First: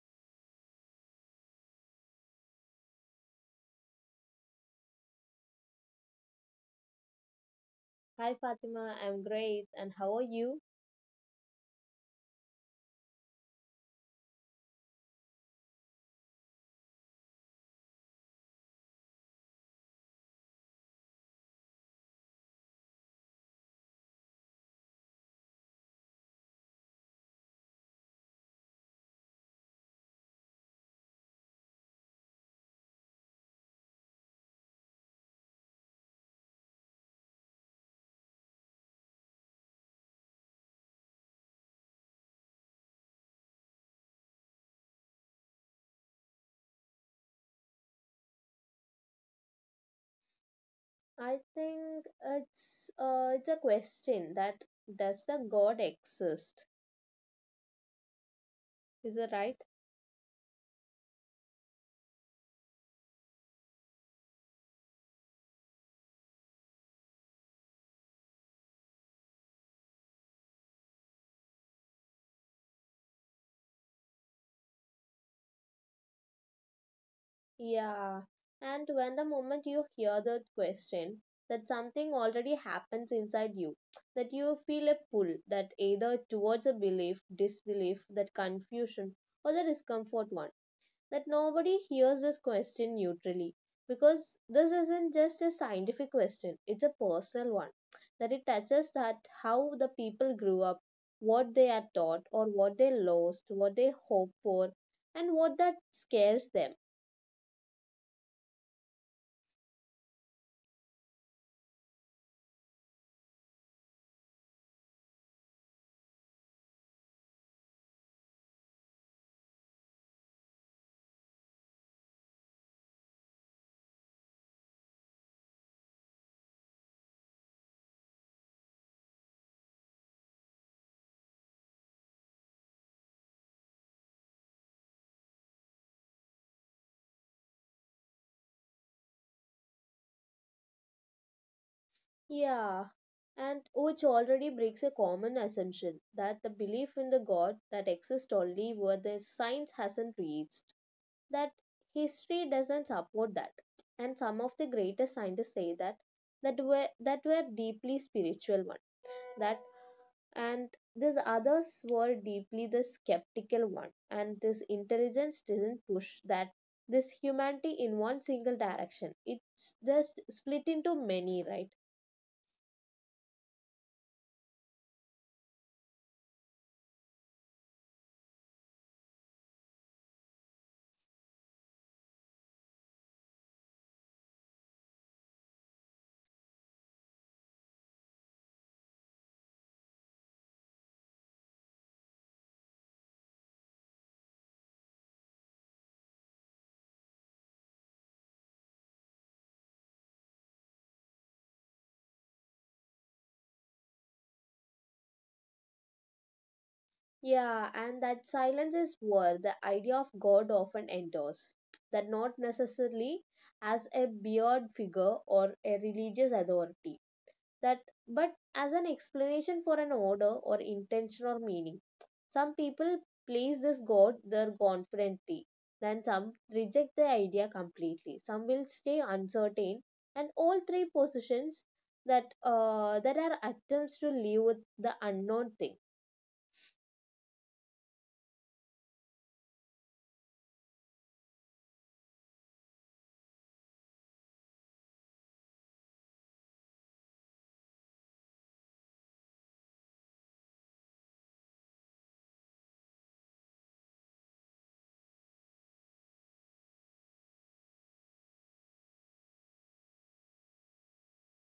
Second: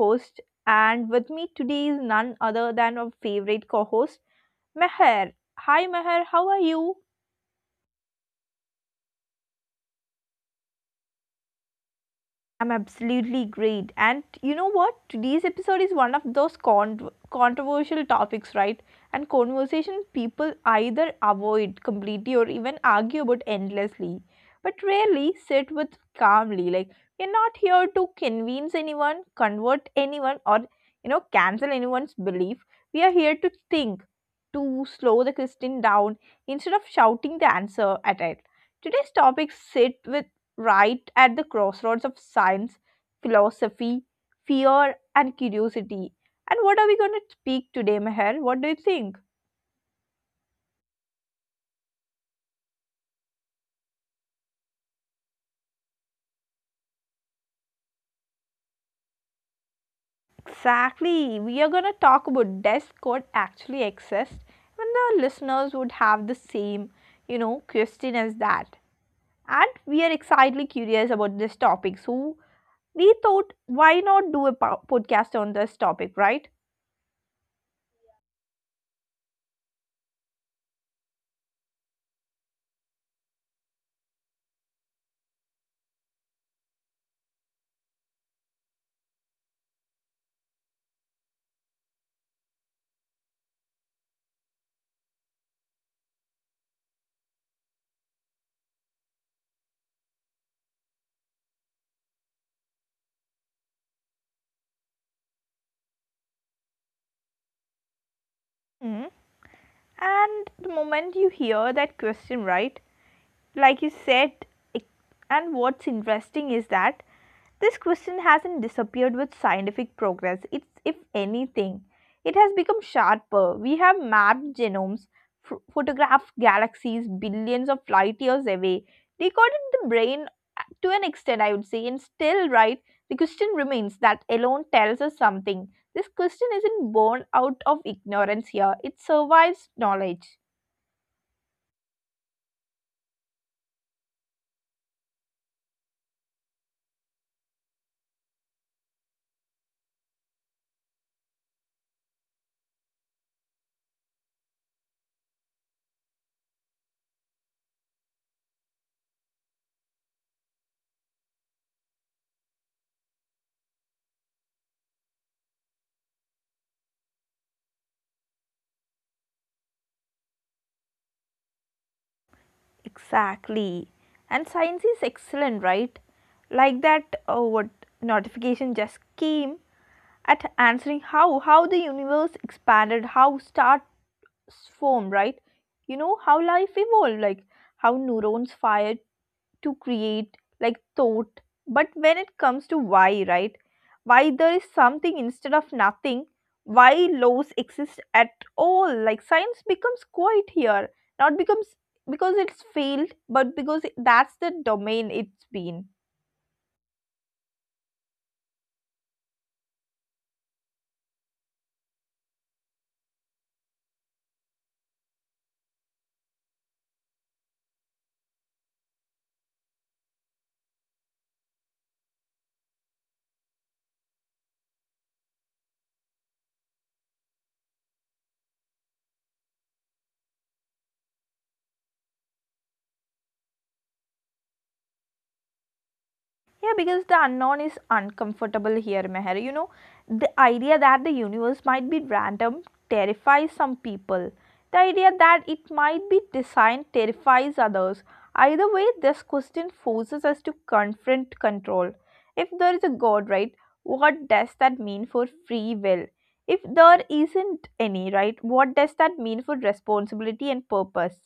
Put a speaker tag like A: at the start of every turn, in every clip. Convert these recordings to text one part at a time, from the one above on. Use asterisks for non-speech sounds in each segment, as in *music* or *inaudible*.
A: host, and with me today is none other than our favorite co host, Meher. Hi, Meher, how are you?
B: Hi Fatima, I'm great. And how are you?
A: I'm absolutely great. And you know what? Today's episode is one of those controversial topics, right? And conversation people either avoid completely or even argue about endlessly, but rarely sit with calmly. Like, we're not here to convince anyone, convert anyone, or, cancel anyone's belief. We are here to think, to slow the question down instead of shouting the answer at it. Today's topic sit with right at the crossroads of science, philosophy, fear, and curiosity. And what are we going to speak today, Meher? What do you think?
B: I think it's a question that does the God exist? Is it right?
A: Exactly. We are going to talk about does code actually exist? And the listeners would have the same, question as that. And we are excitedly curious about this topic. So we thought, why not do a podcast on this topic, right?
B: Yeah. And when the moment you hear the question, that something already happens inside you, that you feel a pull that either towards a belief, disbelief, that confusion, or the discomfort one that nobody hears this question neutrally because this isn't just a scientific question, it's a personal one. That it touches that how the people grew up, what they are taught, or what they lost, what they hope for, and what that scares them.
A: Hmm. And the moment you hear that question, right? Like you said it- and what's interesting is that this question hasn't disappeared with scientific progress. It's, if anything, it has become sharper. We have mapped genomes, photographed galaxies billions of light years away, recorded the brain, to an extent, I would say, and still, right, the question remains. That alone tells us something. This question isn't born out of ignorance here, it survives knowledge.
B: Yeah, and which already breaks a common assumption that the belief in the God that exists only where the science hasn't reached. That history doesn't support that. And some of the greatest scientists say that that were deeply spiritual one. That and these others were deeply the skeptical one. And this intelligence doesn't push that this humanity in one single direction. It's just split into many, right?
A: Exactly. And science is excellent, right? Like that, oh, what notification just came, at answering how the universe expanded, how star form, right? You know, how life evolved, like how neurons fire to create like thought. But when it comes to why, right? Why there is something instead of nothing, why laws exist at all. Like, science becomes quiet here. Not becomes because it's failed, but because that's the domain it's been.
B: Yeah, and that silence is where the idea of God often enters. That not necessarily as a beard figure or a religious authority that but as an explanation for an order or intention or meaning. Some people place this god there confidently, then some reject the idea completely. Some will stay uncertain, and all three positions that that are attempts to live with the unknown thing.
A: Yeah, because the unknown is uncomfortable here, Meher. You know, the idea that the universe might be random terrifies some people. The idea that it might be designed terrifies others. Either way, this question forces us to confront control. If there is a God, right, what does that mean for free will? If there isn't any, right, what does that mean for responsibility and purpose?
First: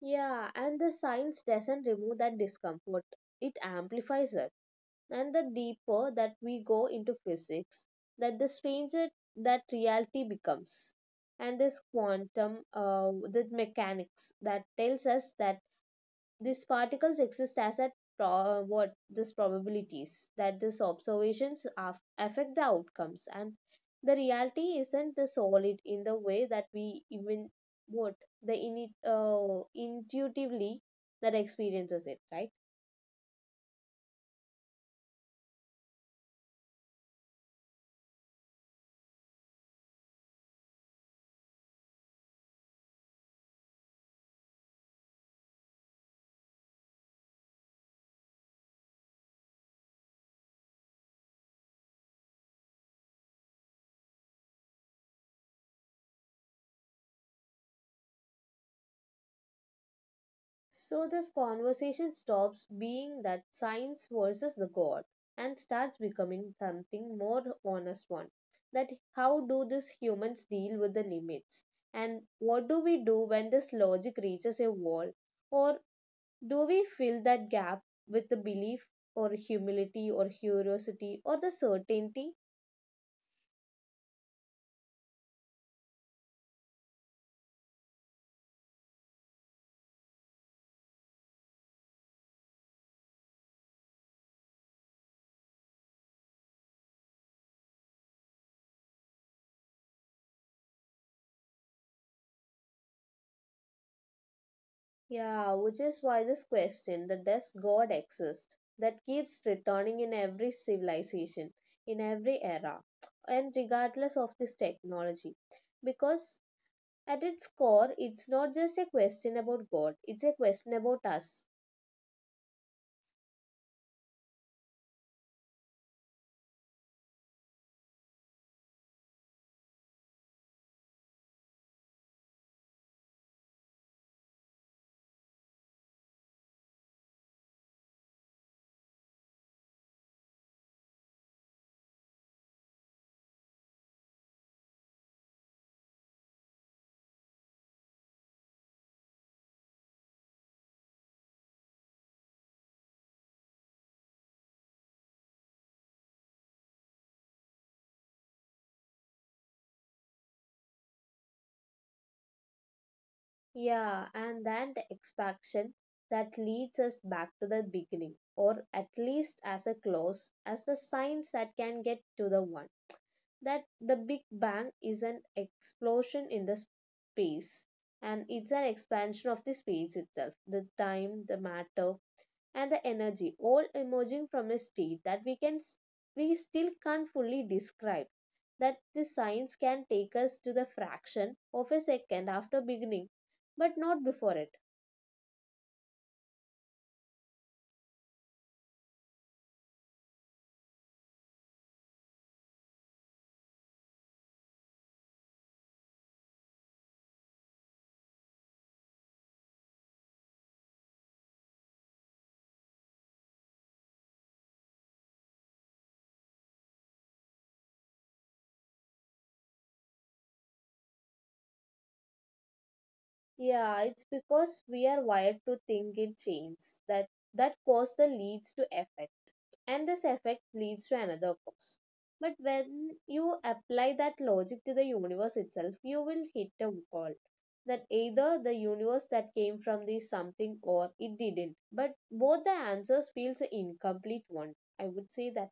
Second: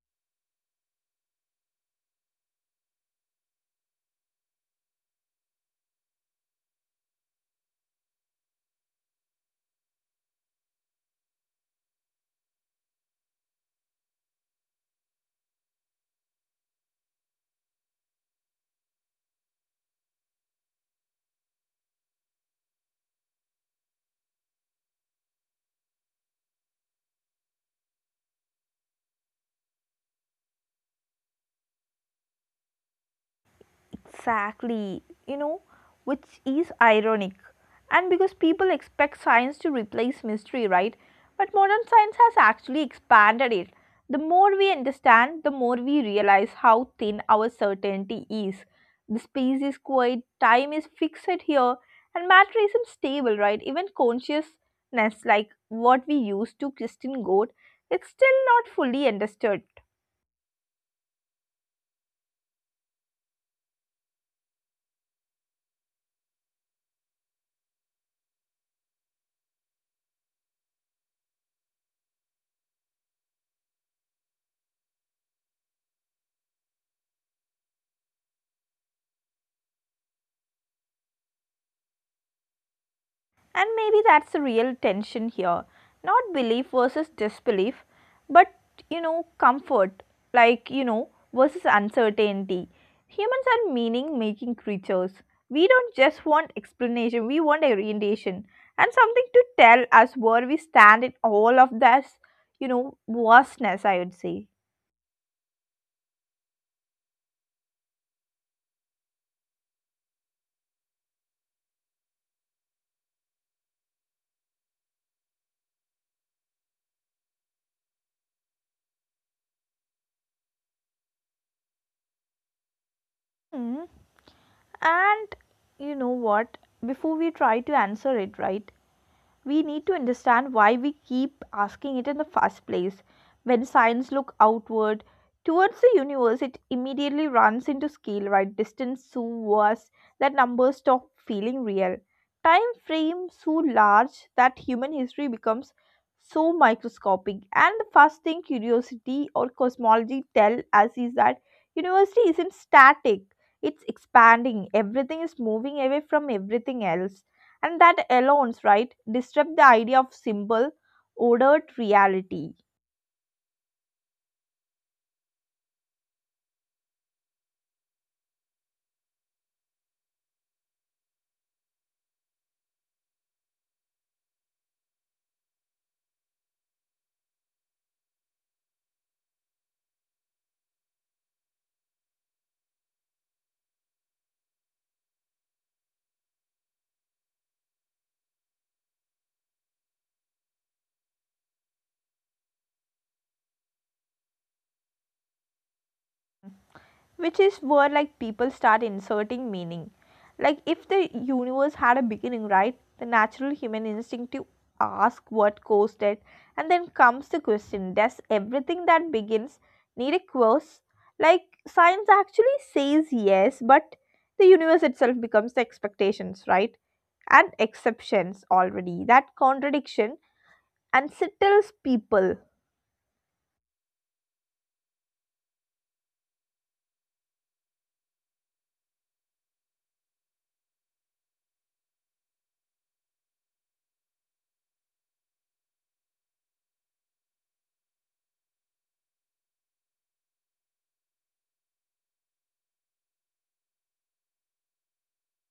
B: Yeah, and the science doesn't remove that discomfort; it amplifies it. And the deeper that we go into physics, that the stranger that reality becomes. And this quantum, the mechanics that tells us that these particles exist as a what this probabilities that these observations affect the outcomes and the reality isn't the solid in the way that we even what the init intuitively that experiences it right.
A: Exactly, you know, which is ironic. And because people expect science to replace mystery, right? But modern science has actually expanded it. The more we understand, the more we realize how thin our certainty is. The space is quiet, time is fixed here, and matter isn't stable, right? Even consciousness, like what we use to Christian God, it's still not fully understood.
B: So this conversation stops being that science versus the God and starts becoming something more honest one. That how do these humans deal with the limits? And what do we do when this logic reaches a wall? Or do we fill that gap with the belief or humility or curiosity or the certainty.
A: And maybe that's the real tension here. Not belief versus disbelief, but, you know, comfort, like, you know, versus uncertainty. Humans are meaning making creatures. We don't just want explanation, we want orientation and something to tell us where we stand in all of this, you know, vastness, I would say.
B: Yeah, which is why this question, the does God exist, that keeps returning in every civilization, in every era, and regardless of this technology. Because at its core, it's not just a question about God, it's a question about us.
A: Hmm. And you know what? Before we try to answer it, right? We need to understand why we keep asking it in the first place. When science look outward towards the universe, it immediately runs into scale, right? Distance so vast that numbers stop feeling real. Time frame so large that human history becomes so microscopic. And the first thing curiosity or cosmology tell us is that university isn't static. It's expanding. Everything is moving away from everything else. And that alone, right, disrupt the idea of simple, ordered reality,
B: Yeah, and then the expansion that leads us back to the beginning, or at least as a close, as the science that can get to the one. That the Big Bang is an explosion in the space and it's an expansion of the space itself, the time, the matter, and the energy, all emerging from a state that we still can't fully describe. That the science can take us to the fraction of a second after beginning, but not before it.
A: which is where like people start inserting meaning. Like, if the universe had a beginning, right, the natural human instinct to ask what caused it, and then comes the question: does everything that begins need a cause? Like, science actually says yes, but the universe itself becomes the expectations, right? And exceptions already. That contradiction unsettles people.
B: Yeah, it's because we are wired to think in chains that that cause the leads to effect and this effect leads to another cause. But when you apply that logic to the universe itself, you will hit a wall that either the universe that came from the something or it didn't. But both the answers feels a incomplete one. I would say that.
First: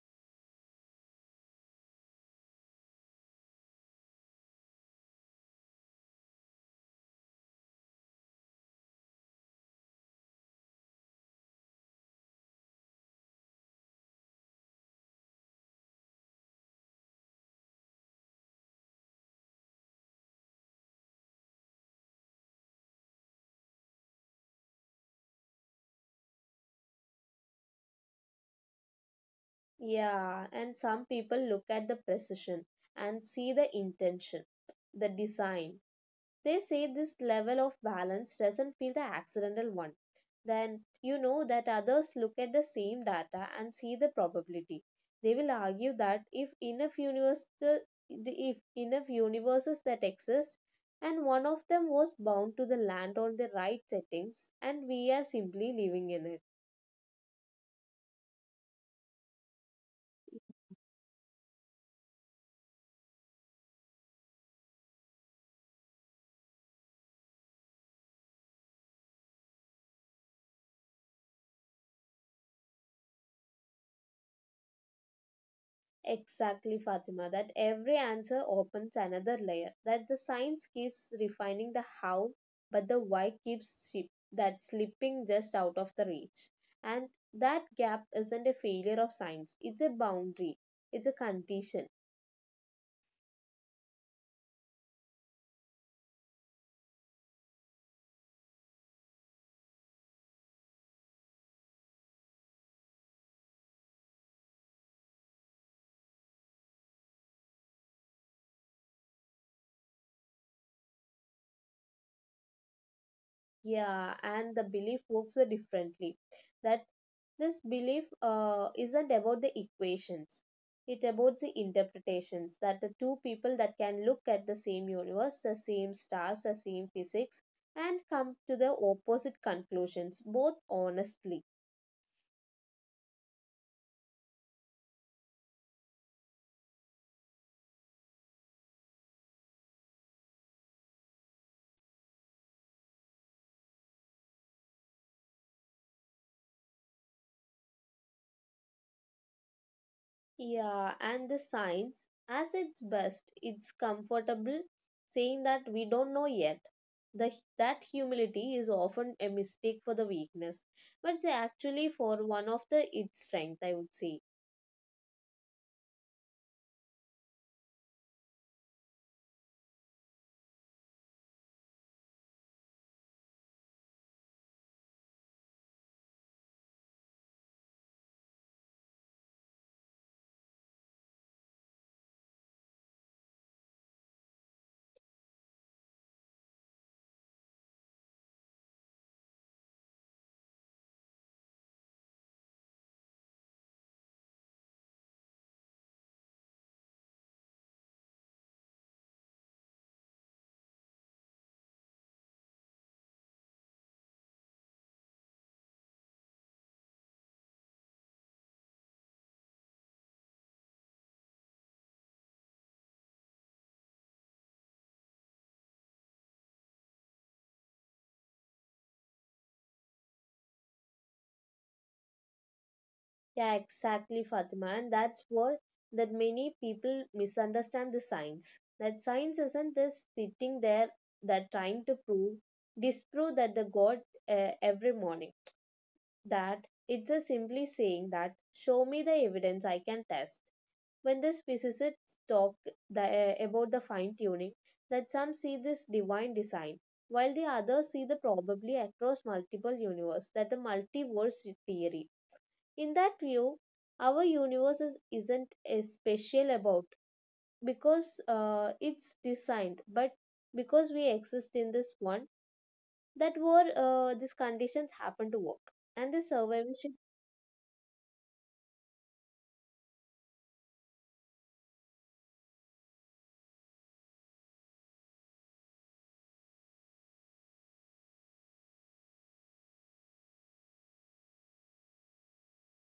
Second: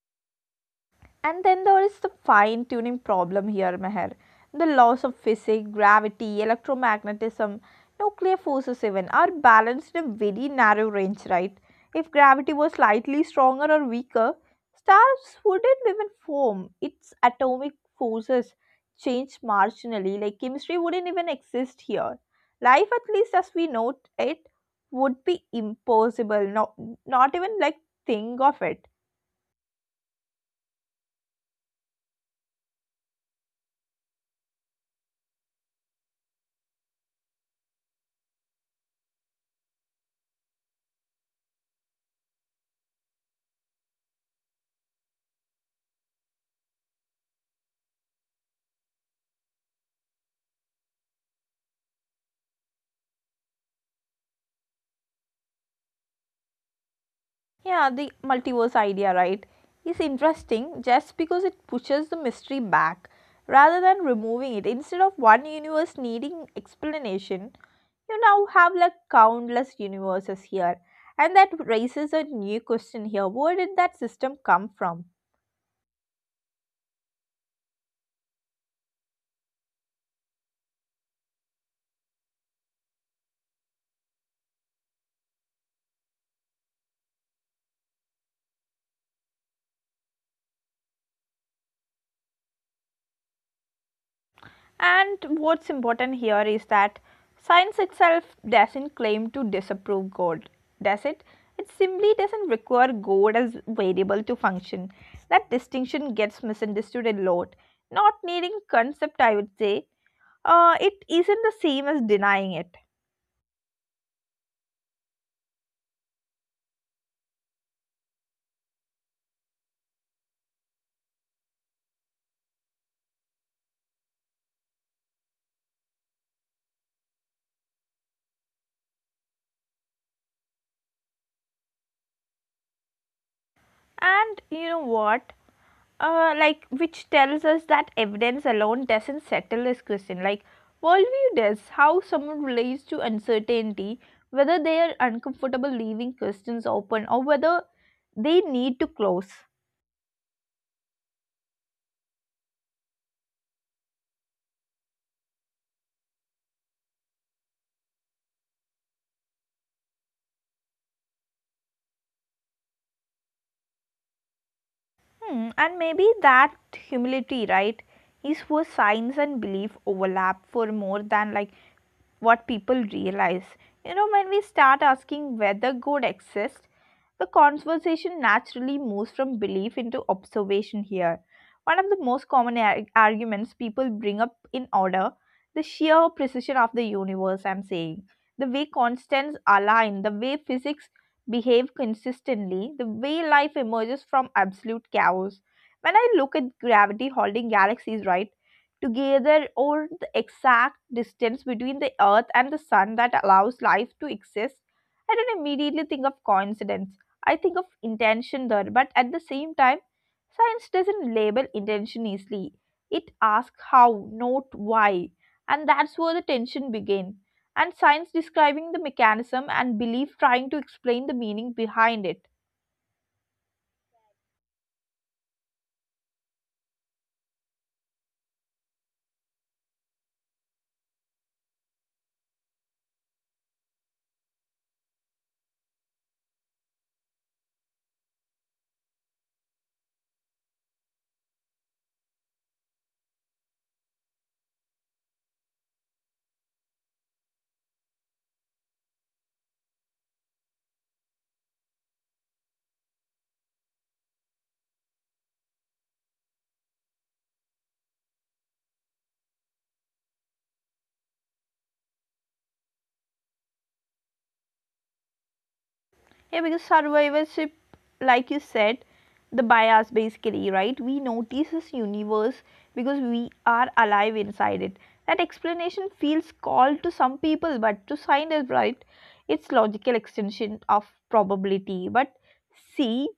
A: And then there is the fine tuning problem here, Meher. The laws of physics, gravity, electromagnetism, nuclear forces, even are balanced in a very narrow range, right? If gravity was slightly stronger or weaker, stars wouldn't even form. Its atomic forces change marginally, like chemistry wouldn't even exist here. Life, at least as we know it, would be impossible, not even like think of it.
B: Yeah, and some people look at the precision and see the intention, the design. They say this level of balance doesn't feel the accidental one. Then you know that others look at the same data and see the probability. They will argue that if if enough universes that exist and one of them was bound to the land on the right settings and we are simply living in it.
A: Yeah, the multiverse idea, right, is interesting just because it pushes the mystery back rather than removing it. Instead of one universe needing explanation, you now have like countless universes here. And that raises a new question here: where did that system come from?
B: Exactly, Fatima, that every answer opens another layer, that the science keeps refining the how, but the why keeps that slipping just out of the reach. And that gap isn't a failure of science, it's a boundary, it's a condition.
A: And what's important here is that science itself doesn't claim to disapprove God, does it? It simply doesn't require God as variable to function. That distinction gets misunderstood a lot. Not needing concept, I would say. It isn't the same as denying it.
B: Yeah, and the belief works differently. That this belief isn't about the equations. It about the interpretations that the two people that can look at the same universe, the same stars, the same physics, and come to the opposite conclusions, both honestly.
A: And you know what? Like, which tells us that evidence alone doesn't settle this question. Like, worldview does, how someone relates to uncertainty, whether they are uncomfortable leaving questions open or whether they need to close.
B: Yeah, and the science, as its best, it's comfortable saying that we don't know yet. The, that humility is often a mistake for the weakness, but it's actually for one of the its strength, I would say.
A: Hmm, and maybe that humility, right, is where science and belief overlap for more than like what people realize. You know, when we start asking whether God exists, the conversation naturally moves from belief into observation here. One of the most common arguments people bring up in order, the sheer precision of the universe, I'm saying. The way constants align, the way physics behave consistently, the way life emerges from absolute chaos. When I look at gravity holding galaxies, right, together or the exact distance between the earth and the sun that allows life to exist, I don't immediately think of coincidence. I think of intention there, but at the same time, science doesn't label intention easily. It asks how, not why, and that's where the tension begins. And science describing the mechanism and belief trying to explain the meaning behind it.
B: Yeah, exactly, Fatima, and that's what that many people misunderstand the science. That science isn't just sitting there that trying to prove, disprove that the God every morning that it's a simply saying that show me the evidence I can test. When these physicists talk about the fine tuning, that some see this divine design, while the others see the probably across multiple universe that the multiverse theory. In that view, our universe isn't a special about because it's designed, but because we exist in this one that were these conditions happen to work and the
A: Yeah, because
B: survival.
A: survivorship, like you said, the bias basically, right? We notice this universe because we are alive inside it. That explanation feels cold to some people, but to scientists, right? It's logical extension of probability. But see,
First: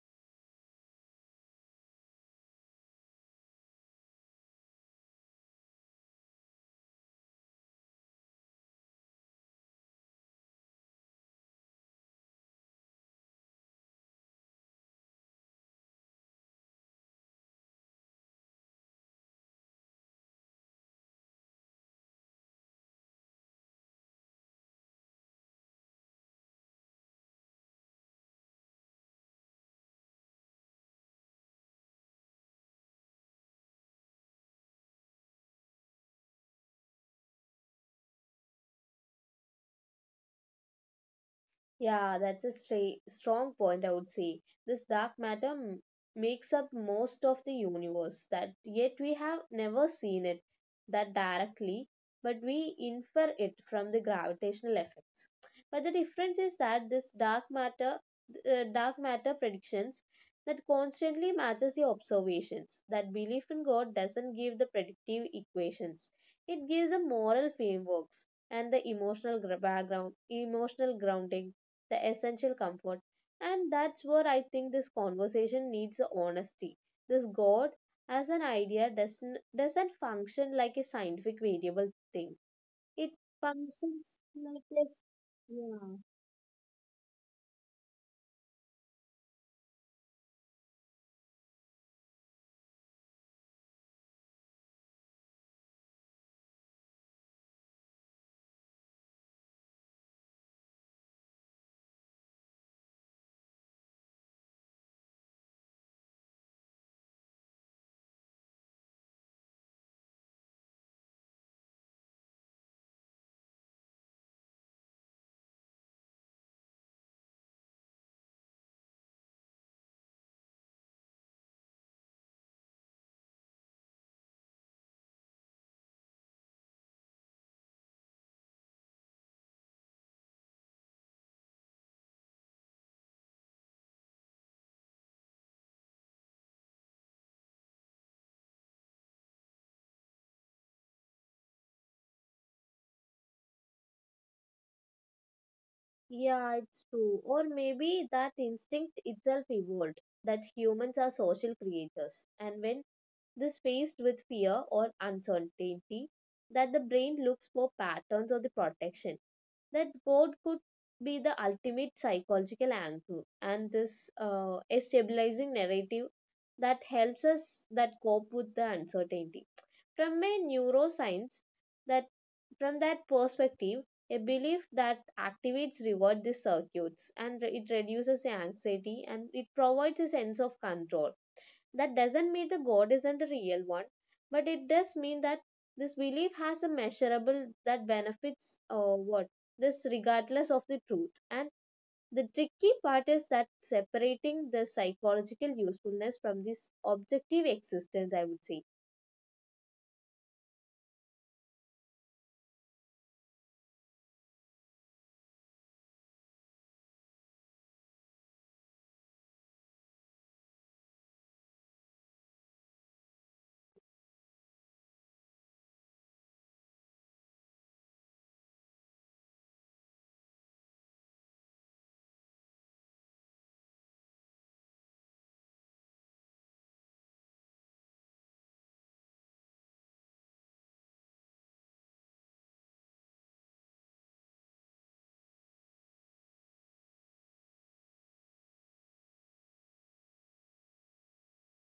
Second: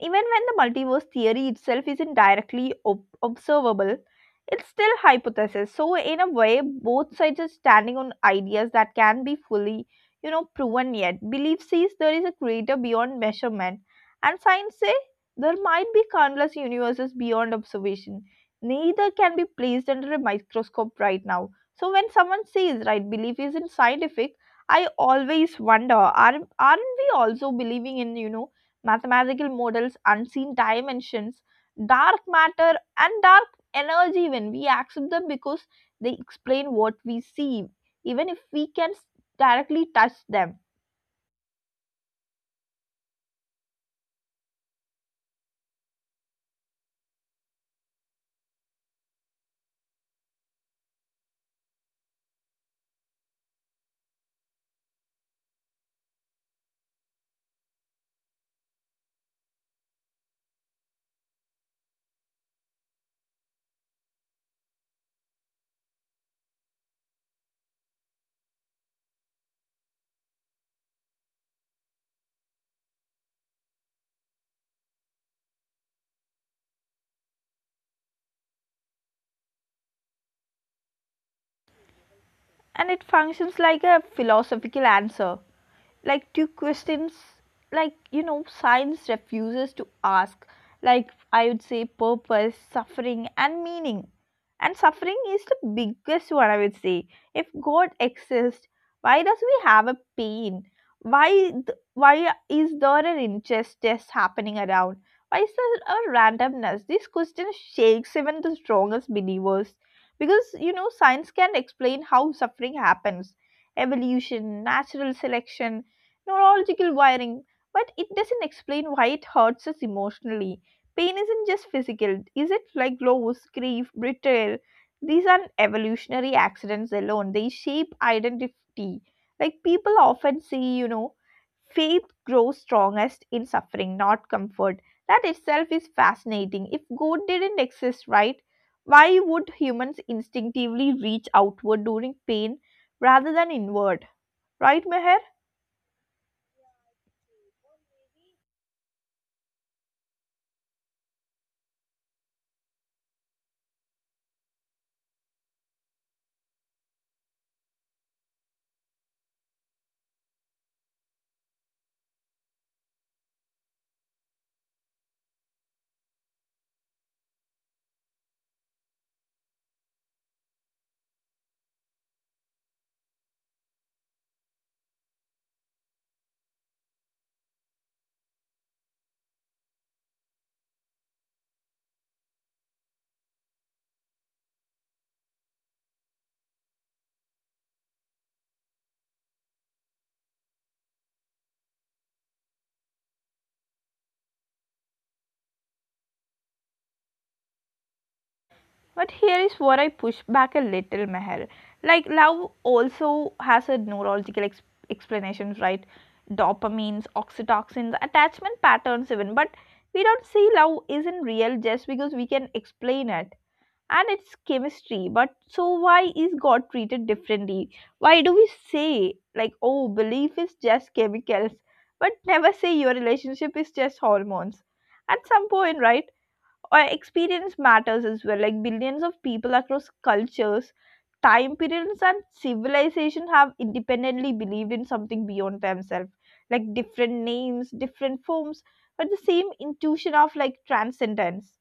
A: even when the multiverse theory itself isn't directly observable, it's still hypothesis. So in a way, both sides are standing on ideas that can be fully, you know, proven yet. Belief says there is a creator beyond measurement, and science say there might be countless universes beyond observation. Neither can be placed under a microscope right now. So when someone says right belief isn't scientific, I always wonder, aren't we also believing in, you know, mathematical models, unseen dimensions, dark matter, and dark energy when we accept them because they explain what we see even if we can directly touch them.
B: Yeah, that's a stra strong point, I would say. This dark matter m makes up most of the universe, that yet we have never seen it that directly, but we infer it from the gravitational effects. But the difference is that this dark matter predictions that constantly matches the observations. That belief in God doesn't give the predictive equations. It gives the moral frameworks and the background, emotional grounding, the essential comfort. And that's where I think this conversation needs the honesty. This God as an idea doesn't function like a scientific variable thing.
A: And
B: It
A: it functions like a
B: functions like
A: philosophical
B: this.
A: answer,
B: Yeah.
A: like to questions like, you know, science refuses to ask, like, I would say, purpose, suffering, and meaning. And suffering is the biggest one, I would say. If God exists, why does we have a pain? Why, th- why is there an injustice happening around? Why is there a randomness? This question shakes even the strongest believers. Because, you know, science can explain how suffering happens, evolution, natural selection, neurological wiring, but it doesn't explain why it hurts us emotionally. Pain isn't just physical, is it? Like loss, grief, betrayal, these aren't evolutionary accidents alone, they shape identity. Like people often say, you know, faith grows strongest in suffering, not comfort. That itself is fascinating. If god didn't exist, right, why would humans instinctively reach outward during pain rather than inward? Right, Meher?
B: Yeah, it's true. Or maybe that instinct itself evolved, that humans are social creatures. And when this faced with fear or uncertainty that the brain looks for patterns of the protection. That God could be the ultimate psychological anchor and this a stabilizing narrative that helps us that cope with the uncertainty. From a neuroscience that from that perspective, a belief that activates reward the circuits and it reduces the anxiety and it provides a sense of control that doesn't mean the God isn't the real one, but it does mean that this belief has a measurable that benefits or what this regardless of the truth. And the tricky part is that separating the psychological usefulness from this objective existence, I would say.
A: But here is where I push back a little, Meher. Like, love also has a neurological explanation, right? Dopamines, oxytocins, attachment patterns, even. But we don't see love isn't real just because we can explain it and it's chemistry. But so why is god treated differently? Why do we say, like, oh, belief is just chemicals, but never say your relationship is just hormones? At some point, right, or experience matters as well. Like, billions of people across cultures, time periods and civilization have independently believed in something beyond themselves, like different names, different forms, but the same intuition of like transcendence.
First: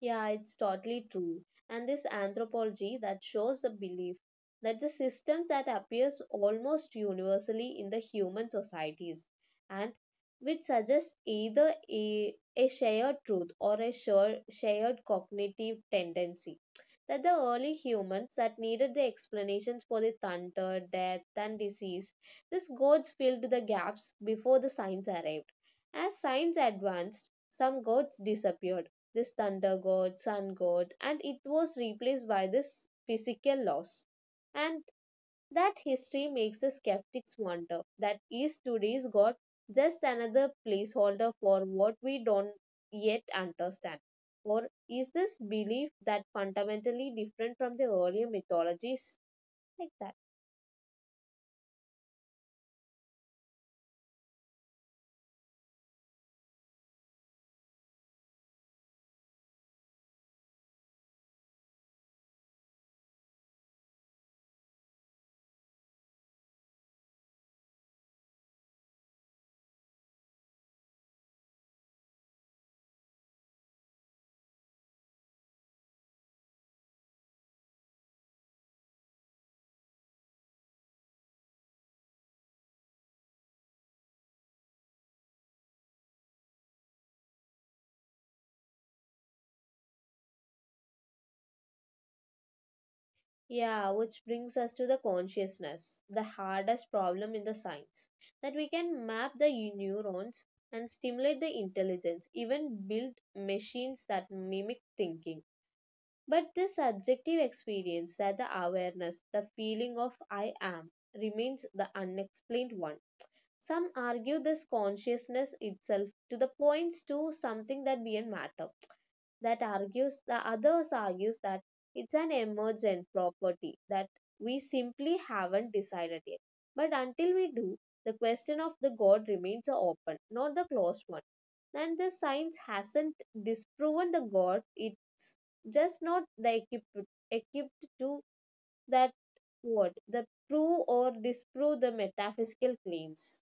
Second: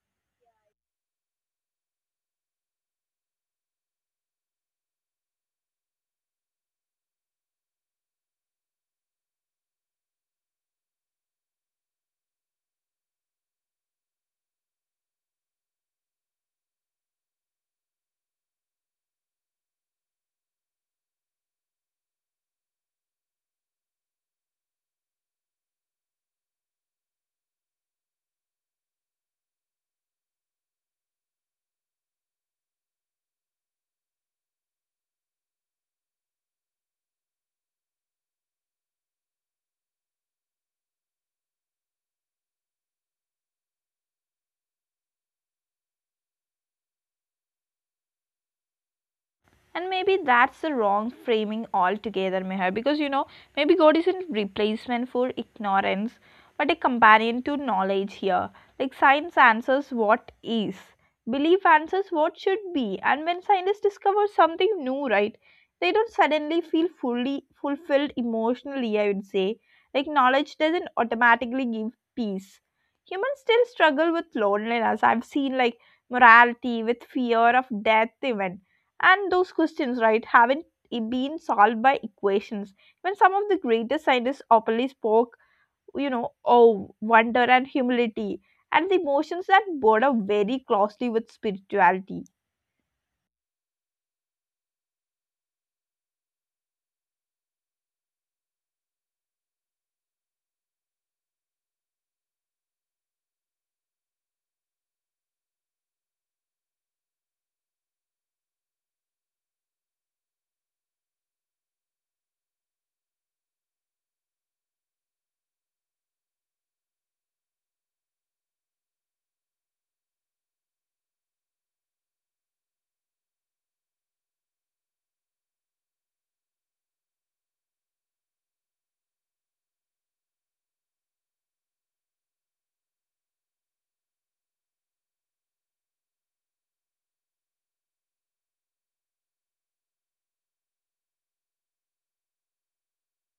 B: Yeah, it's totally true. And this anthropology that shows the belief that the systems that appears almost universally in the human societies and which suggests either a shared truth or a shared cognitive tendency that the early humans that needed the explanations for the thunder, death and disease, these gods filled the gaps before the science arrived. As science advanced, some gods disappeared, this thunder god, sun god, and it was replaced by this physical laws. And that history makes the skeptics wonder that is today's god just another placeholder for what we don't yet understand? Or is this belief that fundamentally different from the earlier mythologies
A: And
B: like that?
A: maybe that's the wrong framing altogether, Meher, because, you know, maybe god isn't replacement for ignorance but a companion to knowledge here. Like, science answers what is, belief answers what should be. And when scientists discover something new, right, they don't suddenly feel fully fulfilled emotionally, I would say. Like, knowledge doesn't automatically give peace. Humans still struggle with loneliness, I've seen, like morality, with fear of death even. And those questions, right, haven't I- been solved by equations. When some of the greatest scientists openly spoke, you know, of wonder and humility, and the emotions that border very closely with spirituality.
B: Yeah, which brings us to the consciousness, the hardest problem in the science. That we can map the neurons and stimulate the intelligence, even build machines that mimic thinking. But the subjective experience, that the awareness, the feeling of I am, remains the unexplained one. Some argue this consciousness itself to the points to something that beyond matter that argues the others argues that it's an emergent property that we simply haven't decided yet. But until we do, the question of the God remains a open, not the closed one. And the science hasn't disproven the God, it's just not the equipped to that word, the prove or disprove the metaphysical claims.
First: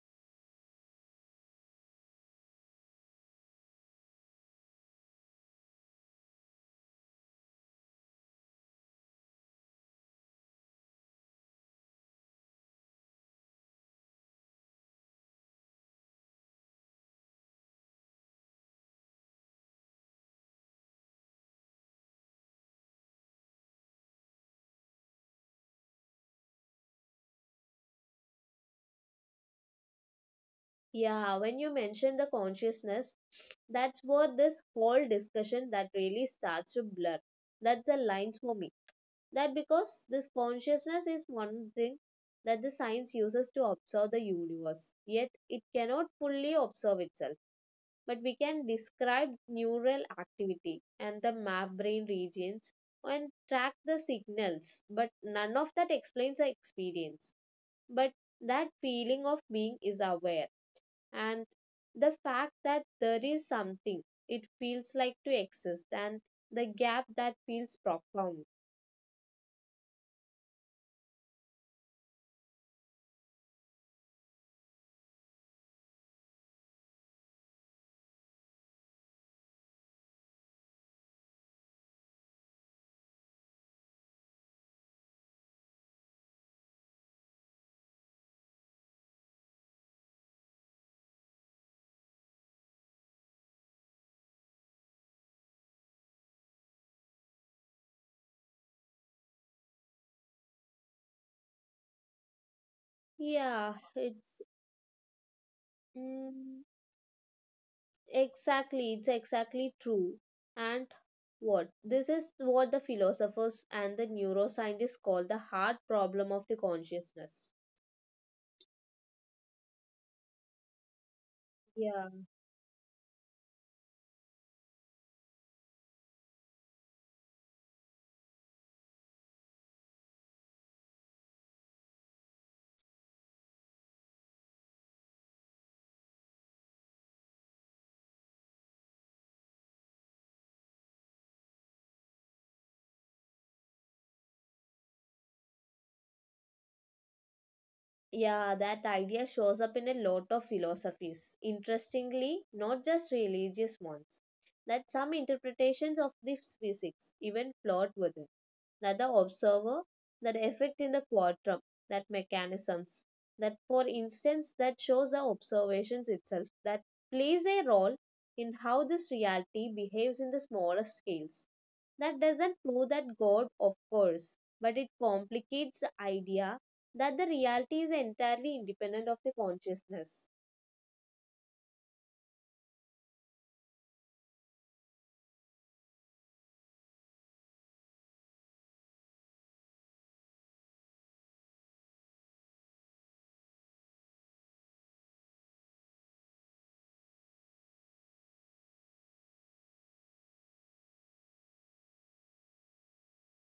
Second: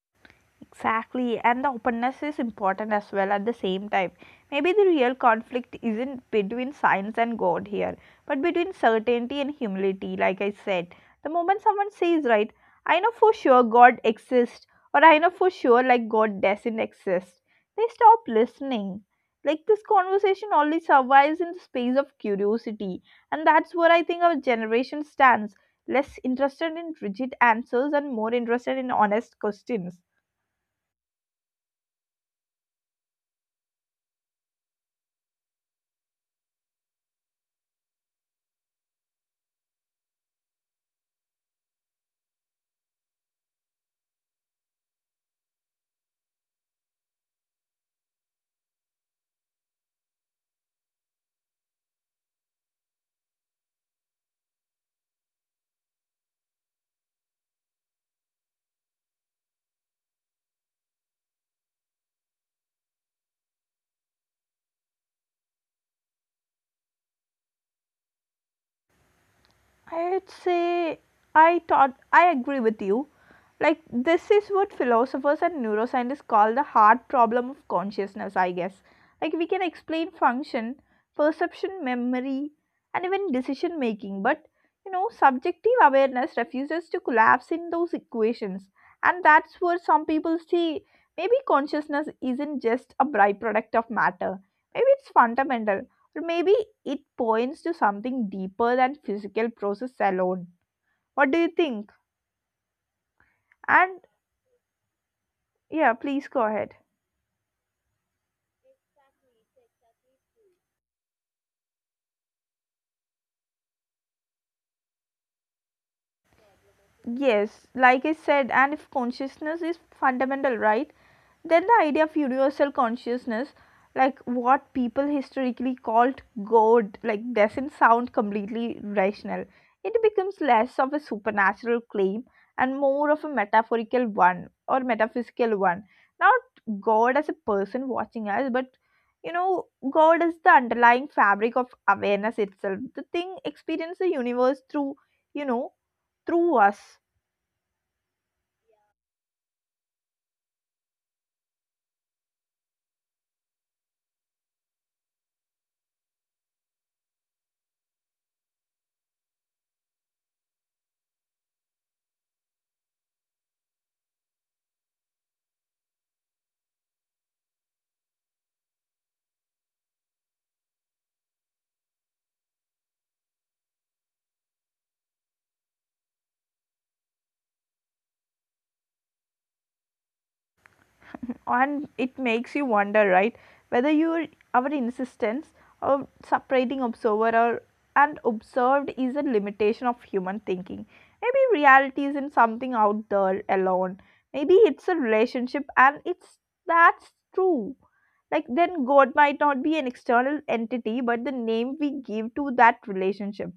A: Exactly, and the openness is important as well at the same time. Maybe the real conflict isn't between science and God here, but between certainty and humility, like I said. The moment someone says, right, I know for sure God exists, or I know for sure like God doesn't exist, they stop listening. Like this conversation only survives in the space of curiosity, and that's where I think our generation stands less interested in rigid answers and more interested in honest questions
B: Yeah, when you mentioned the consciousness, that's where this whole discussion that really starts to blur. That's the lines for me. That because this consciousness is one thing that the science uses to observe the universe, yet it cannot fully observe itself. But we can describe neural activity and the map brain regions and track the signals, but none of that explains the experience. But that feeling of being is aware and the fact that there is something it feels like to exist and the gap that feels profound.
A: I'd say I thought I agree with you. Like this is what philosophers and neuroscientists call the hard problem of consciousness, I guess. Like we can explain function, perception, memory, and even decision making, but subjective awareness refuses to collapse in those equations. And that's where some people see maybe consciousness isn't just a byproduct of matter. Maybe it's fundamental. Or maybe it points to something deeper than physical process alone. What do you think?
B: yeah
A: And
B: it's
A: yeah, please go
B: mm,
A: ahead.
B: exactly, it's exactly true. And what this is what the philosophers and the neuroscientists call the hard problem of the consciousness.
A: Yes, like I said, and if consciousness is fundamental, right? Then the idea of
B: Yeah.
A: universal consciousness, like what people historically called God, like doesn't sound completely rational. It becomes less of a supernatural claim and more of a metaphorical one or metaphysical one. Not God as a person watching us, but God is the underlying fabric of awareness itself. The thing experiences the universe through, you know, through us
B: Yeah, that idea shows up in a lot of philosophies. Interestingly, not just religious ones. That some interpretations of this physics even flirt with it. That the observer, that effect in the quantum, that mechanisms, that for instance, that shows the observations itself, that plays a role in how this reality behaves in the smaller scales. That doesn't prove that God, of course, but it complicates the idea that the reality is entirely independent of the consciousness.
A: and it makes you wonder, right? Whether your our insistence of separating observer or, and observed is a limitation of human thinking. Maybe reality isn't something out there alone. Maybe it's a relationship, and it's that's true. Like then, God might not be an external entity, but the name we give to that relationship.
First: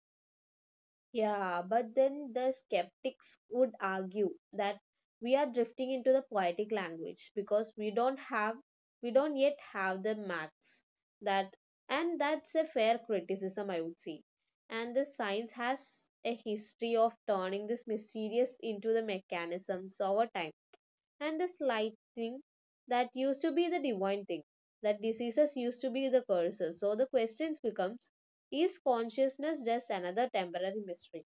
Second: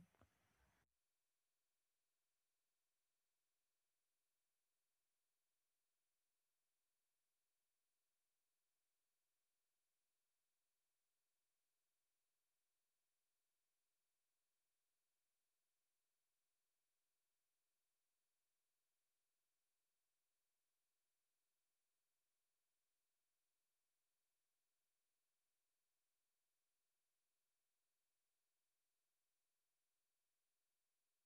B: Yeah, but then the skeptics would argue that we are drifting into the poetic language because we don't yet have the maths that and that's a fair criticism I would say. And the science has a history of turning this mysterious into the mechanisms over time and the slighting that used to be the divine thing, that diseases used to be the curses. So the questions becomes, is consciousness just another temporary mystery?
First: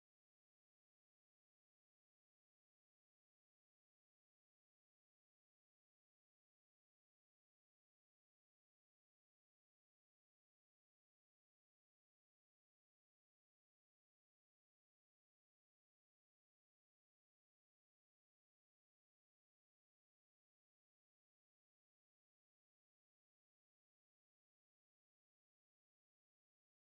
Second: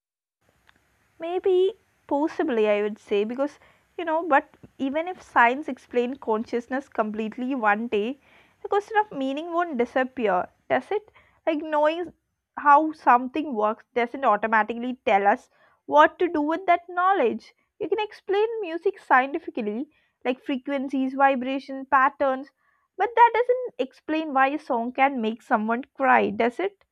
A: Maybe, possibly, I would say, because but even if science explained consciousness completely one day, the question of meaning won't disappear, does it? Like, knowing how something works doesn't automatically tell us what to do with that knowledge. You can explain music scientifically, like frequencies, vibration, patterns, but that doesn't explain why a song can make someone cry, does it?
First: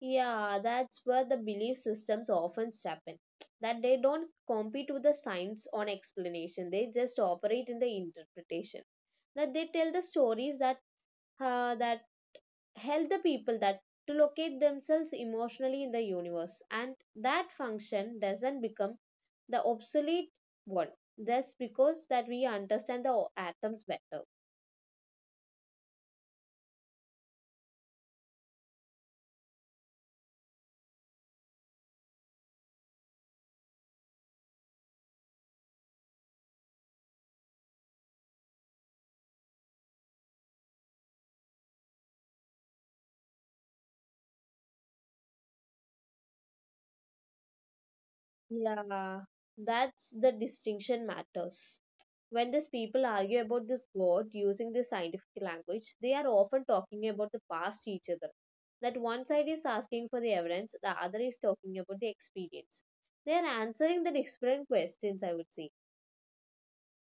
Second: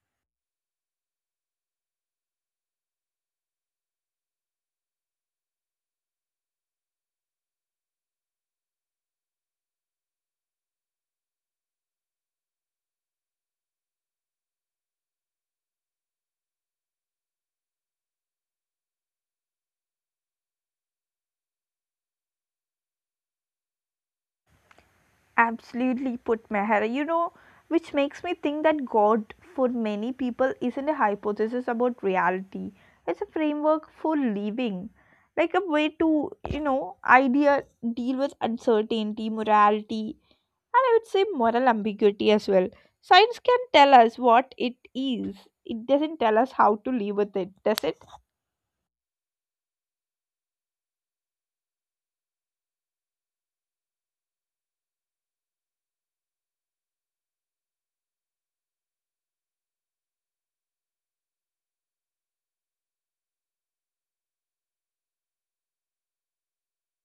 B: Yeah, that's where the belief systems often happen. That they don't compete with the science on explanation. They just operate in the interpretation. That they tell the stories that that help the people that to locate themselves emotionally in the universe and that function doesn't become the obsolete one just because that we understand the atoms better.
A: Absolutely put Mehra, which makes me think that God for many people isn't a hypothesis about reality. It's a framework for living. Like a way to, you know, idea deal with uncertainty, morality, and I would say moral ambiguity as well. Science can tell us what it is. It doesn't tell us how to live with it, does it?
B: Yeah, that's the distinction matters when these people argue about this god using this scientific language. They are often talking about the past each other. That one side is asking for the evidence, the other is talking about the experience. They are answering the different questions, I would say.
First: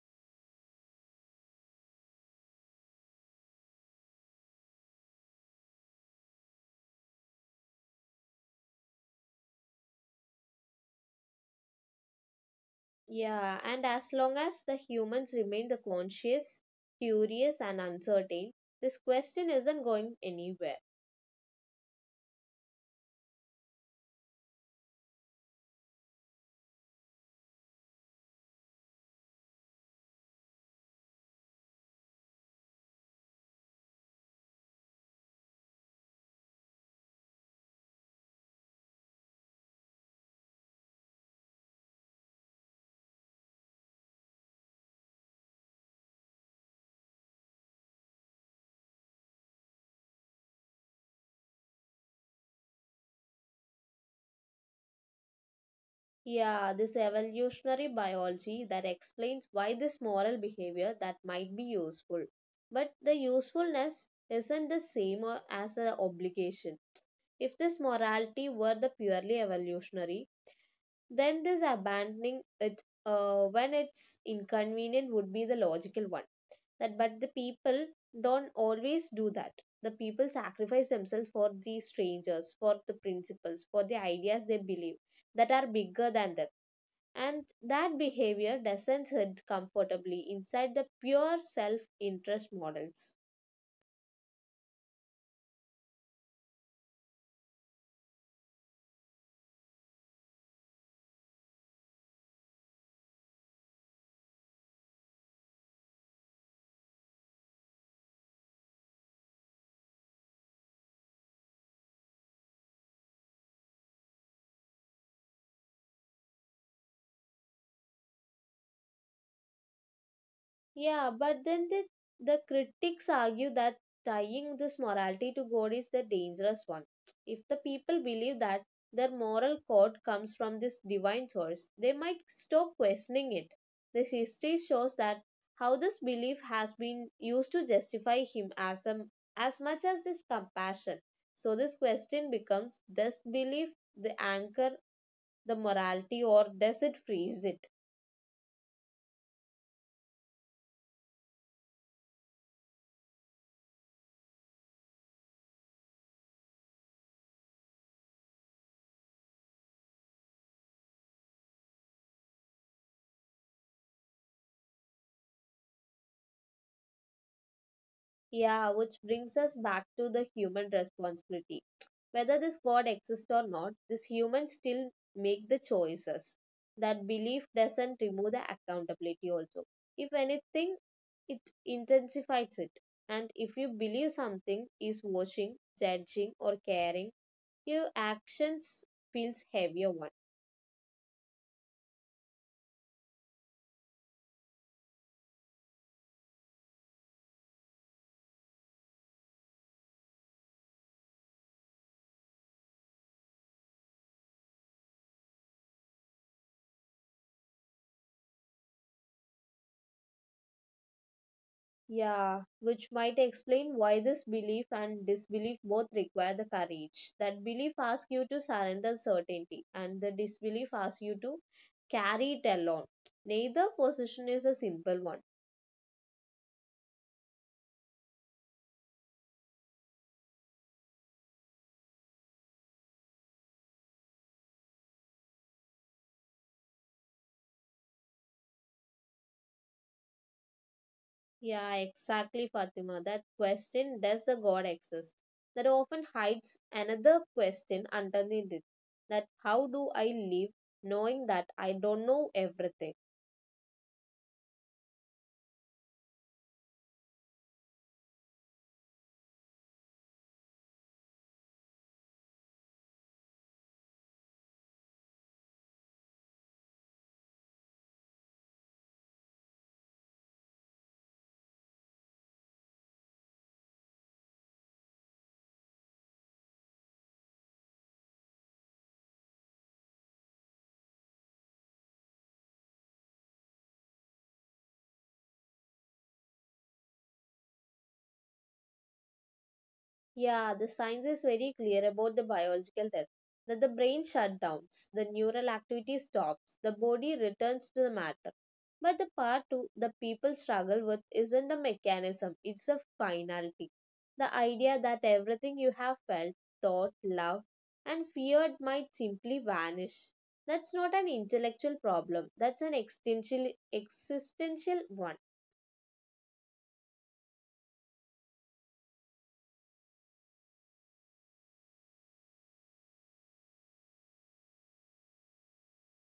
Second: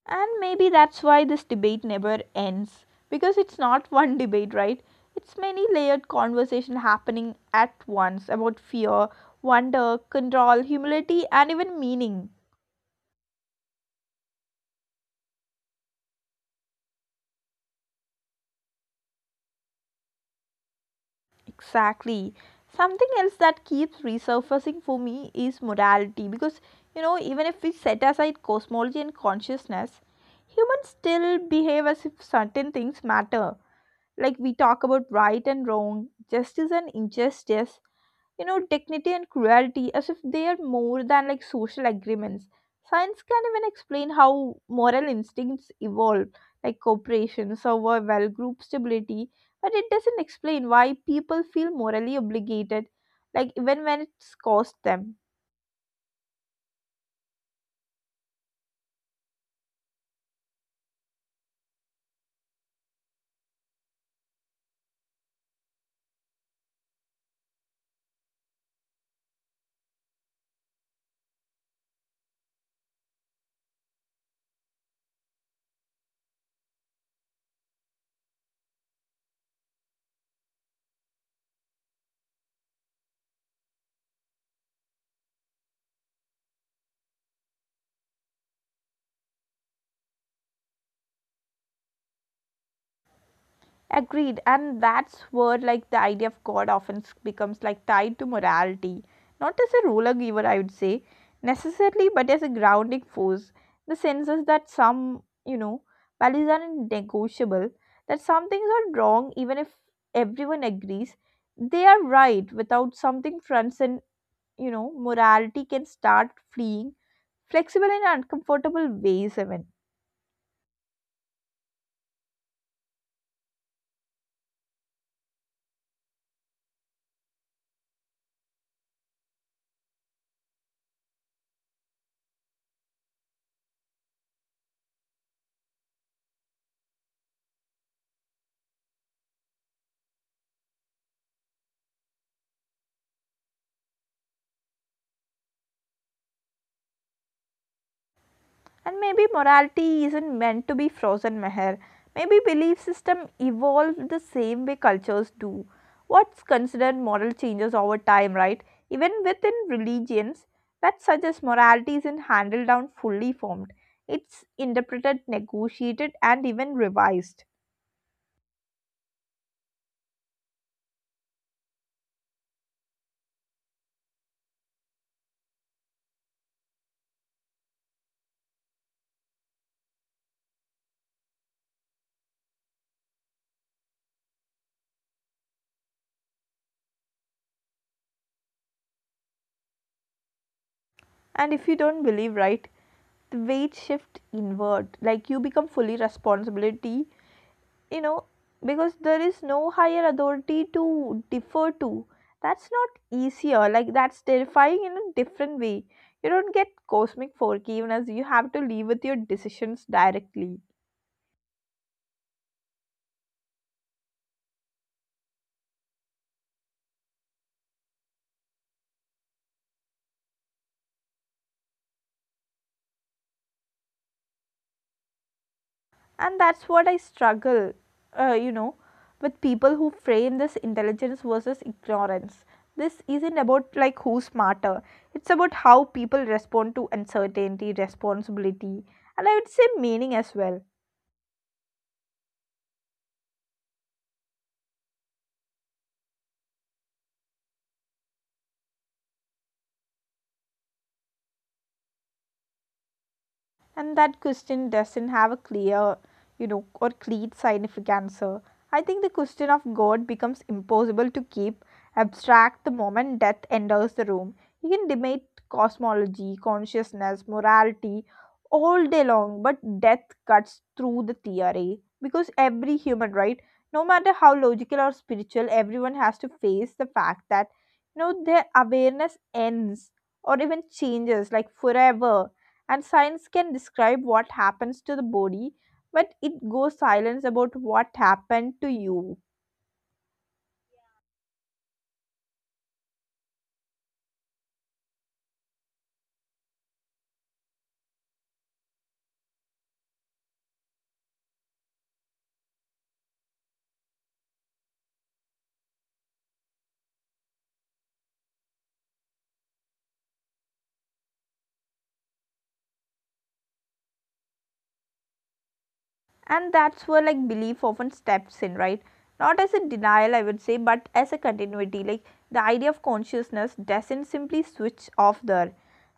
A: And maybe that's why this debate never ends because it's not one debate, right? It's many layered conversation happening at once about fear, wonder, control, humility and even meaning.
B: Yeah, and as long as the humans remain the conscious, curious, and uncertain, this question isn't going anywhere.
A: Exactly. Something else that keeps resurfacing for me is morality because even if we set aside cosmology and consciousness, humans still behave as if certain things matter. Like we talk about right and wrong, justice and injustice, dignity and cruelty as if they are more than like social agreements. Science can even explain how moral instincts evolve, like cooperation, survival, group stability, but it doesn't explain why people feel morally obligated, like even when it's cost them.
B: Yeah, this evolutionary biology that explains why this moral behavior that might be useful. But the usefulness isn't the same as the obligation. If this morality were the purely evolutionary, then this abandoning it when it's inconvenient would be the logical one. That but the people don't always do that. The people sacrifice themselves for these strangers, for the principles, for the ideas they believe that are bigger than them, and that behavior doesn't sit comfortably inside the pure self interest models.
A: Agreed, and that's where like the idea of God often becomes like tied to morality, not as a ruler giver, I would say necessarily, but as a grounding force. The sense is that some, values are negotiable, that some things are wrong even if everyone agrees they are right. Without something transcend, morality can start fleeing flexible and uncomfortable ways even.
B: Yeah, but then the critics argue that tying this morality to God is the dangerous one. If the people believe that their moral code comes from this divine source, they might stop questioning it. This history shows that how this belief has been used to justify him as, a, as much as this compassion. So this question becomes, does belief the anchor the morality or does it freeze it?
A: And maybe morality isn't meant to be frozen, Meher. Maybe belief system evolve the same way cultures do. What's considered moral changes over time, right? Even within religions, that suggests morality isn't handed down fully formed. It's interpreted, negotiated, and even revised.
B: Yeah, which brings us back to the human responsibility. Whether this God exists or not, these humans still make the choices. That belief doesn't remove the accountability, also. If anything, it intensifies it. And if you believe something is watching, judging, or caring, your actions feels heavier one.
A: And if you don't believe, right, the weight shift inward. Like you become fully responsibility you know because there is no higher authority to defer to. That's not easier, like that's terrifying in a different way. You don't get cosmic forgiveness, you have to live with your decisions directly.
B: Yeah, which might explain why this belief and disbelief both require the courage. That belief asks you to surrender certainty, and the disbelief asks you to carry it alone. Neither position is a simple one.
A: And that's what I struggle uh, you know with, people who frame this intelligence versus ignorance. This isn't about like who's smarter, it's about how people respond to uncertainty, responsibility, and I would say meaning as well.
B: Yeah, exactly, Fatima. That question, does the God exist? That often hides another question underneath it. That how do I live knowing that I don't know everything?
A: And that question doesn't have a clear, or clear scientific answer. I think the question of God becomes impossible to keep abstract the moment death enters the room. You can debate cosmology, consciousness, morality all day long, but death cuts through the theory because every human, right, no matter how logical or spiritual, everyone has to face the fact that their awareness ends or even changes like forever. And science can describe what happens to the body, but it goes silence about what happened to you.
B: Yeah, the science is very clear about the biological death. That the brain shutdowns, the neural activity stops, the body returns to the matter. But the part two the people struggle with isn't the mechanism, it's the finality. The idea that everything you have felt, thought, loved, and feared might simply vanish. That's not an intellectual problem, that's an existential one.
A: And that's where like belief often steps in, right, not as a denial I would say, but as a continuity. Like the idea of consciousness doesn't simply switch off there,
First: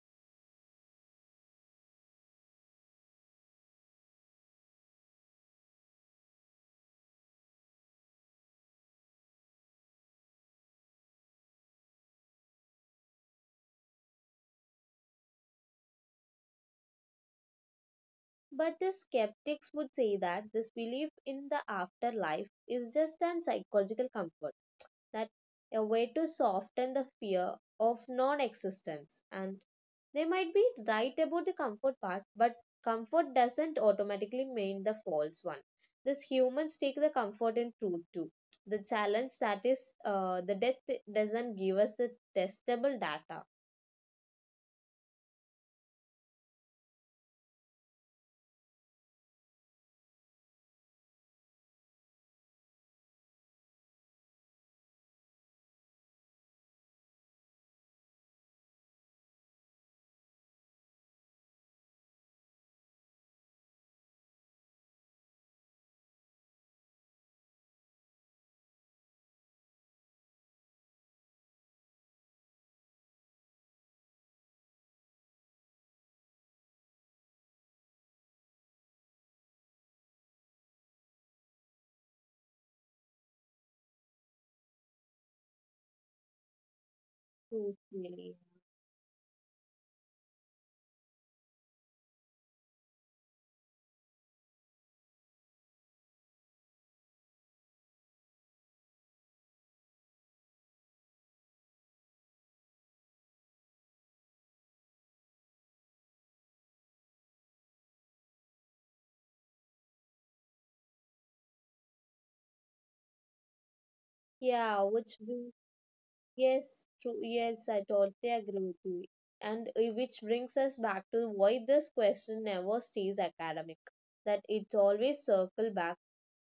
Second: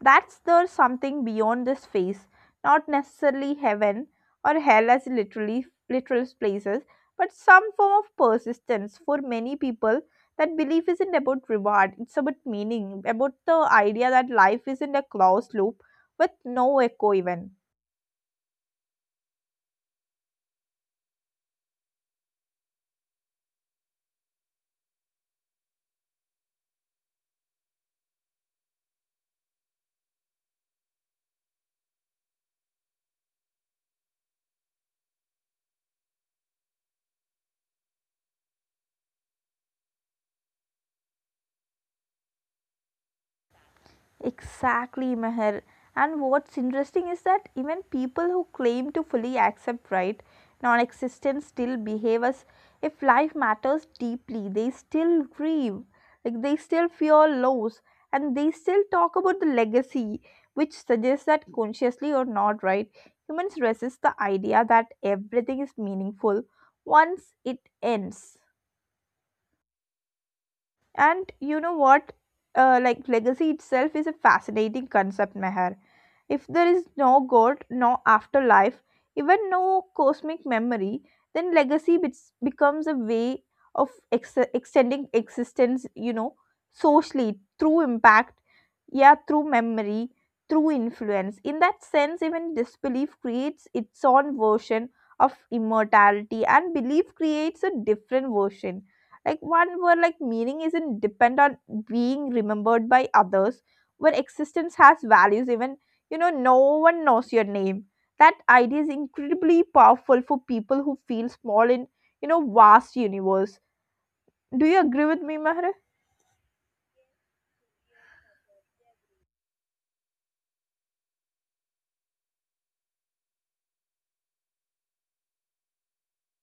A: that's there's something beyond this phase, not necessarily heaven or hell as literally literal places, but some form of persistence for many people. That belief isn't about reward, it's about meaning, about the idea that life isn't a closed loop with no echo even.
B: But the skeptics would say that this belief in the afterlife is just an psychological comfort, that a way to soften the fear of non existence. And they might be right about the comfort part, but comfort doesn't automatically mean the false one. These humans take the comfort in truth too. The challenge that is the death doesn't give us the testable data.
A: Exactly, Meher. And what's interesting is that even people who claim to fully accept, right, non existence still behave as if life matters deeply. They still grieve, like they still fear loss, and they still talk about the legacy, which suggests that consciously or not, right, humans resist the idea that everything is meaningful once it ends. And you know what? Like legacy itself is a fascinating concept, Meher. If there is no God, no afterlife, even no cosmic memory, then legacy bits becomes a way of extending existence, socially through
B: Totally.
A: impact, yeah, through memory, through influence. In that sense, even disbelief creates its own version of immortality, and belief creates a different version, like one where like meaning isn't depend on being remembered by others, where existence has values even no one knows your name. That idea is incredibly powerful for people who feel small in vast universe. Do you
B: Yeah,
A: agree
B: which
A: with me, Meher?
B: Yes, true. Yes, I totally agree with you. And which brings us back to why this question never stays academic. That it's always circle back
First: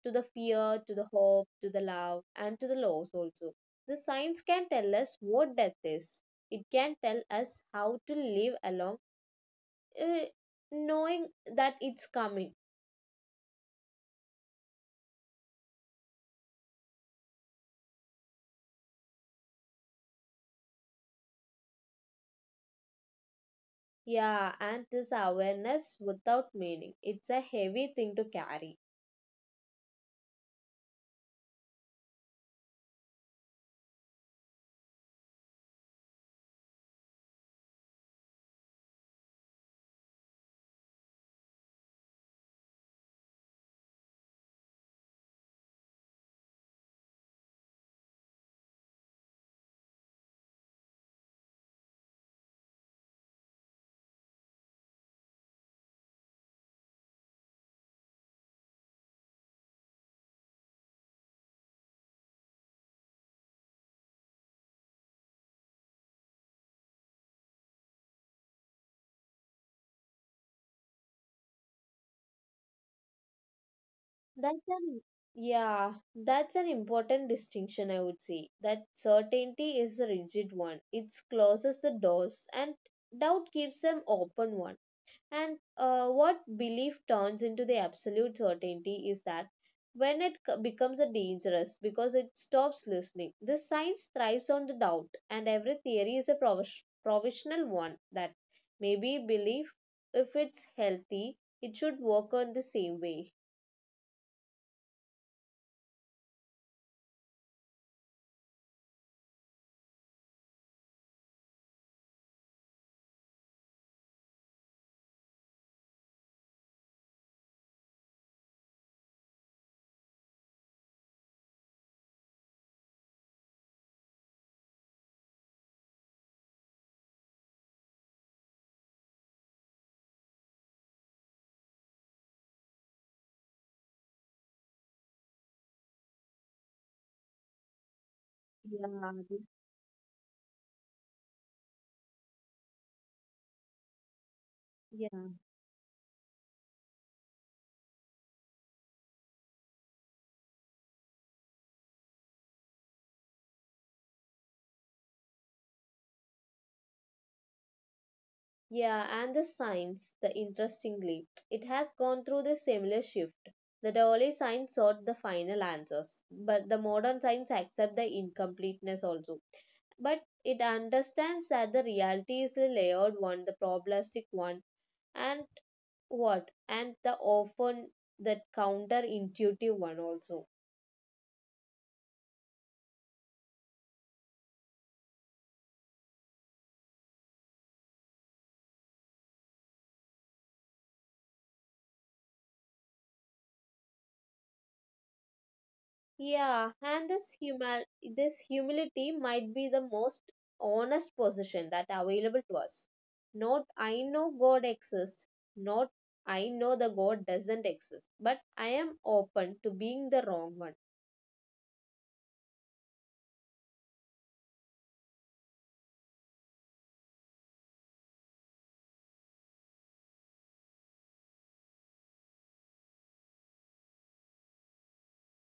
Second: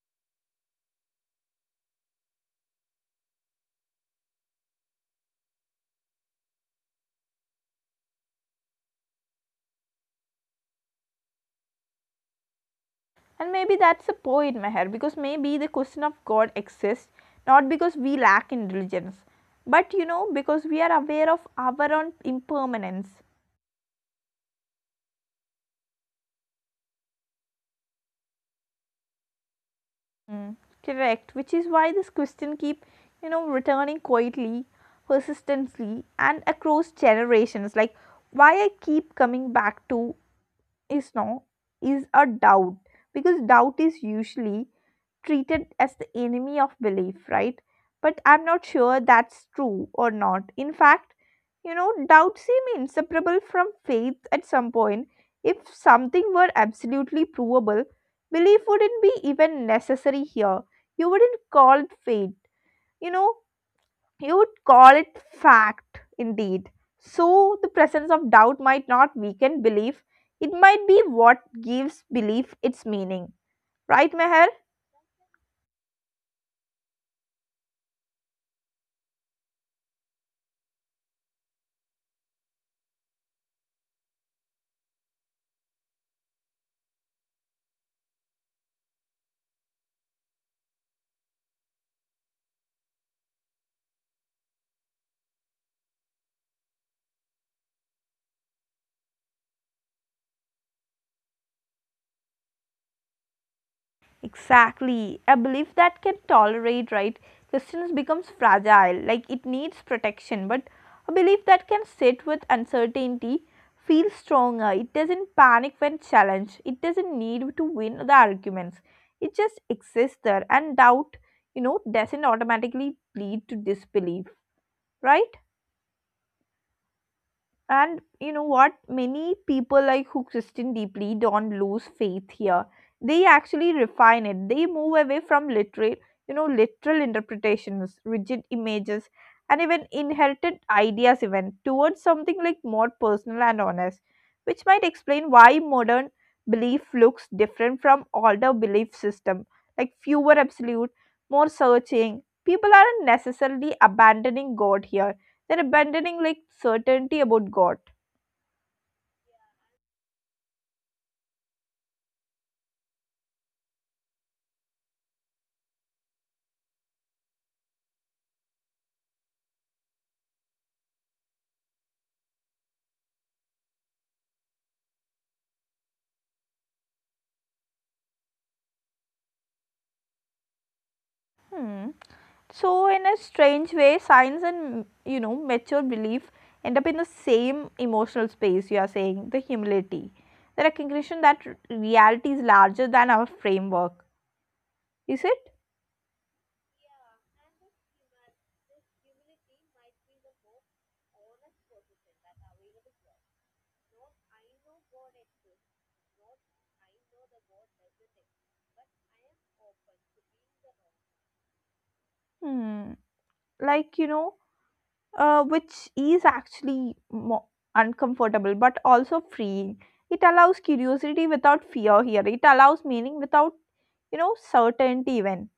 B: to the fear, to the hope, to the love, and to the loss also. The science can tell us what death is. It can tell us how to live along, uh, knowing that it's coming.
A: And maybe that's the point, Meher, because maybe the question of God exists not because we lack intelligence, but because we are aware of our own impermanence.
B: Yeah, and this awareness without meaning. It's a heavy thing to carry.
A: Mm, correct, which is why this question keep, returning quietly, persistently, and across generations. Like why I keep coming back to is no is a doubt, because doubt is usually treated as the enemy of belief, right? But I'm not sure that's true or not. In fact, doubt seems inseparable from faith at some point. If something were absolutely provable, belief wouldn't be even necessary here. You wouldn't call it faith, you know, you would call it fact indeed. So, the presence of doubt might not weaken belief, it might be what gives belief its meaning. Right, Meher?
B: That's an yeah, that's an important distinction I would say. That certainty is a rigid one. It closes the doors and doubt keeps them open one. And what belief turns into the absolute certainty is that when it becomes a dangerous because it stops listening. The science thrives on the doubt and every theory is a provisional one. That maybe belief, if it's healthy, it should work on the same way.
A: Exactly. A belief that can tolerate, right, questions becomes fragile, like it needs protection. But a belief that can sit with uncertainty feels stronger. It doesn't panic when challenged. It doesn't need to win the arguments. It just exists there. And doubt, doesn't automatically lead to disbelief, right? And you know what? Many people like who Christian deeply don't lose faith here. They actually refine it. They move away from literal, literal interpretations, rigid images,
B: Yeah,
A: and even inherited ideas, even towards something like more personal and honest, which might explain
B: yeah,
A: why modern belief looks different from older belief system. Like fewer absolute, more searching. People aren't necessarily abandoning God here, they're abandoning like certainty about God.
B: yeah, and the science, the interestingly, it has gone through the similar shift. The early science sought the final answers, but the modern science accepts the incompleteness also. But it understands that the reality is a layered one, the probabilistic one, and what? And the often that counterintuitive one also.
A: Hmm. So in a strange way, science and mature belief end up in the same emotional space. You are saying the humility, the recognition that reality is larger than our framework. Is it?
B: Yeah, and this humility might be the most honest position that available to us. Not I know God exists, not I know the God doesn't exist, but I am open to being the wrong one.
A: Hmm. like you know which is actually uncomfortable but also freeing. It allows curiosity without fear here, it allows meaning without certainty even.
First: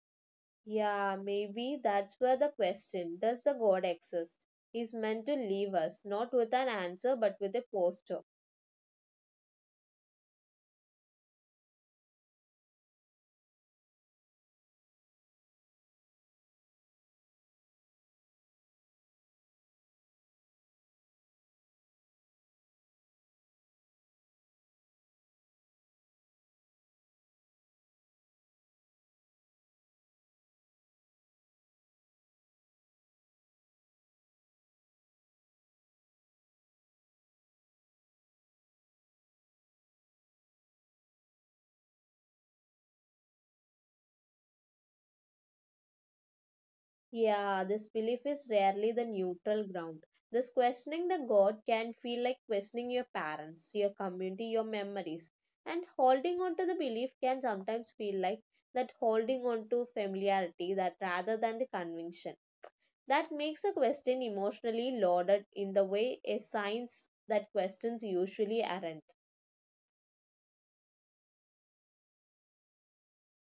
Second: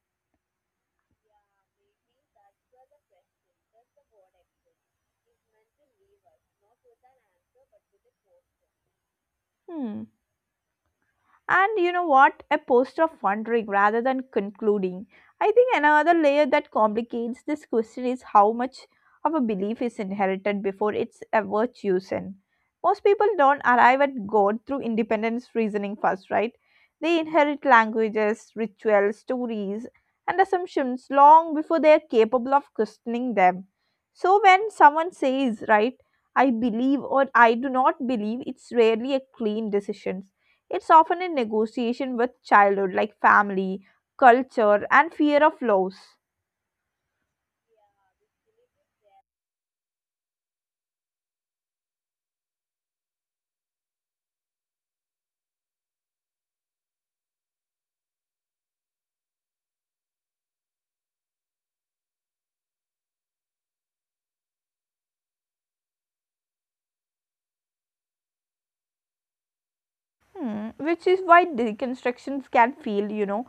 B: Yeah, maybe that's where the question, does the God exist, is meant to leave us, not with an answer but with a posture.
A: Hmm. And you know what? A poster of wondering rather than concluding. I think another layer that complicates this question is how much of a belief is inherited before it's ever chosen. Most people don't arrive at God through independence reasoning first, right? They inherit languages, rituals, stories, and assumptions long before they are capable of questioning them. So when someone says, right, I believe or I do not believe, it's rarely a clean decision, it's often in negotiation with childhood, like family, culture, and fear of loss.
B: Yeah, this belief is rarely the neutral ground. This questioning the God can feel like questioning your parents, your community, your memories. And holding on to the belief can sometimes feel like that holding on to familiarity that rather than the conviction. That makes a question emotionally loaded in the way a science that questions usually aren't.
A: Hmm. Which is why deconstructions can feel,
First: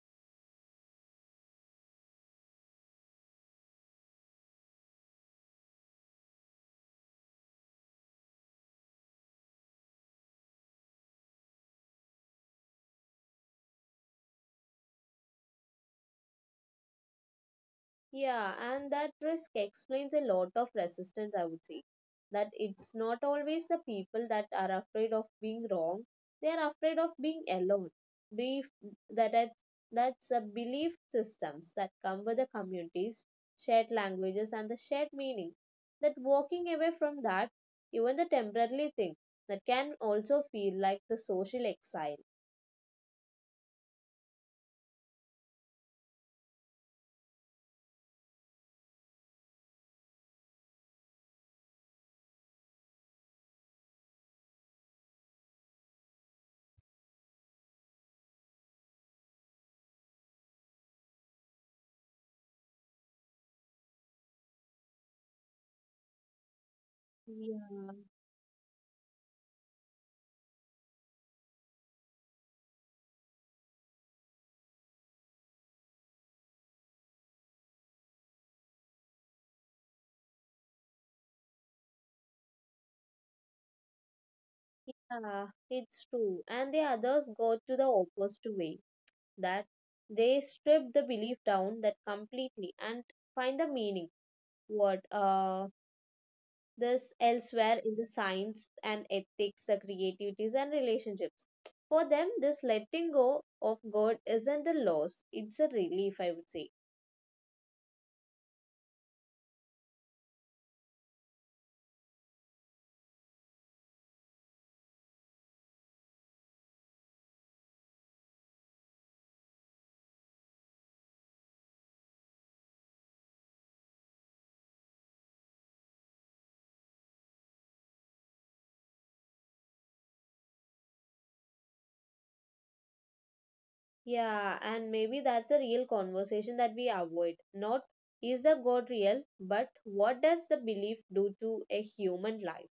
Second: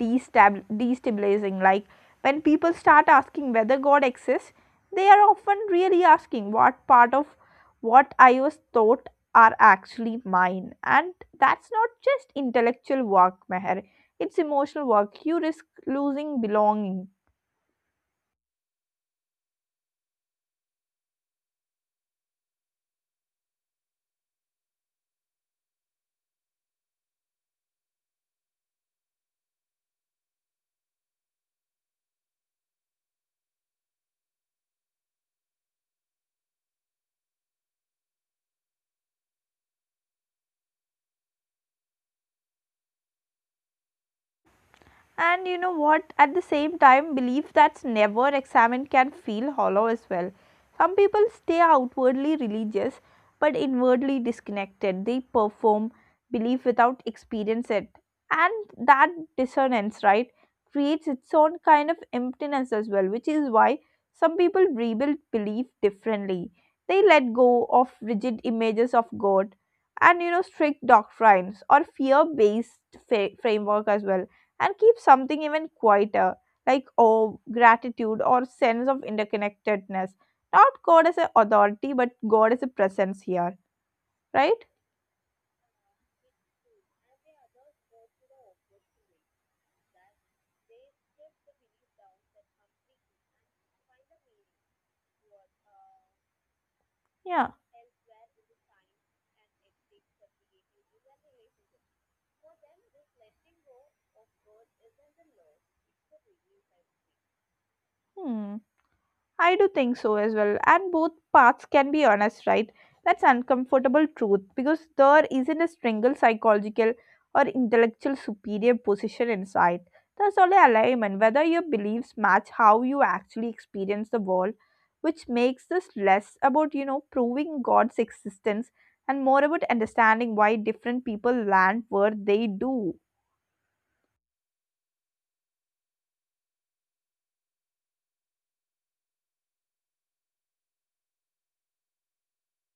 A: destabilizing. Like when people start asking whether God exists, they are often really asking what part of what I was taught are actually mine. And that's not just intellectual work, Meher. It's emotional work. You risk losing belonging.
B: Yeah, and that risk explains a lot of resistance, I would say. That it's not always the people that are afraid of being wrong, they are afraid of being alone. Belief that that- that's a belief systems that come with the communities, shared languages, and the shared meaning. That walking away from that, even the temporary thing, that can also feel like the social exile.
A: And you know what? At the same time, belief that's never examined can feel hollow as well. Some people stay outwardly religious but inwardly disconnected. They perform belief without experience it. And that dissonance, right, creates its own kind of emptiness as well, which is why some people rebuild belief differently. They let go of
B: Yeah,
A: rigid images of God and strict doctrines or fear based framework as well and keep something even quieter, like gratitude, or sense of interconnectedness. Not God as an authority, but God as a presence here, right?
B: yeah, it's true. And the others go to the opposite way that they strip the belief down that completely and find the meaning what this
A: Yeah.
B: elsewhere in the science and ethics, the creativities and relationships. For them this letting go of god isn't a loss, it's a relief, I would say.
A: Hmm. I do think so as well. And both paths can be honest, right? That's uncomfortable truth because there isn't a single psychological or intellectual superior position in sight. There's only alignment, whether your beliefs match how you actually experience the world, which makes this less about, proving God's existence and more about understanding why different people land where they do.
B: Yeah, and maybe that's a real conversation that we avoid. Not is the god real, but what does the belief do to a human life,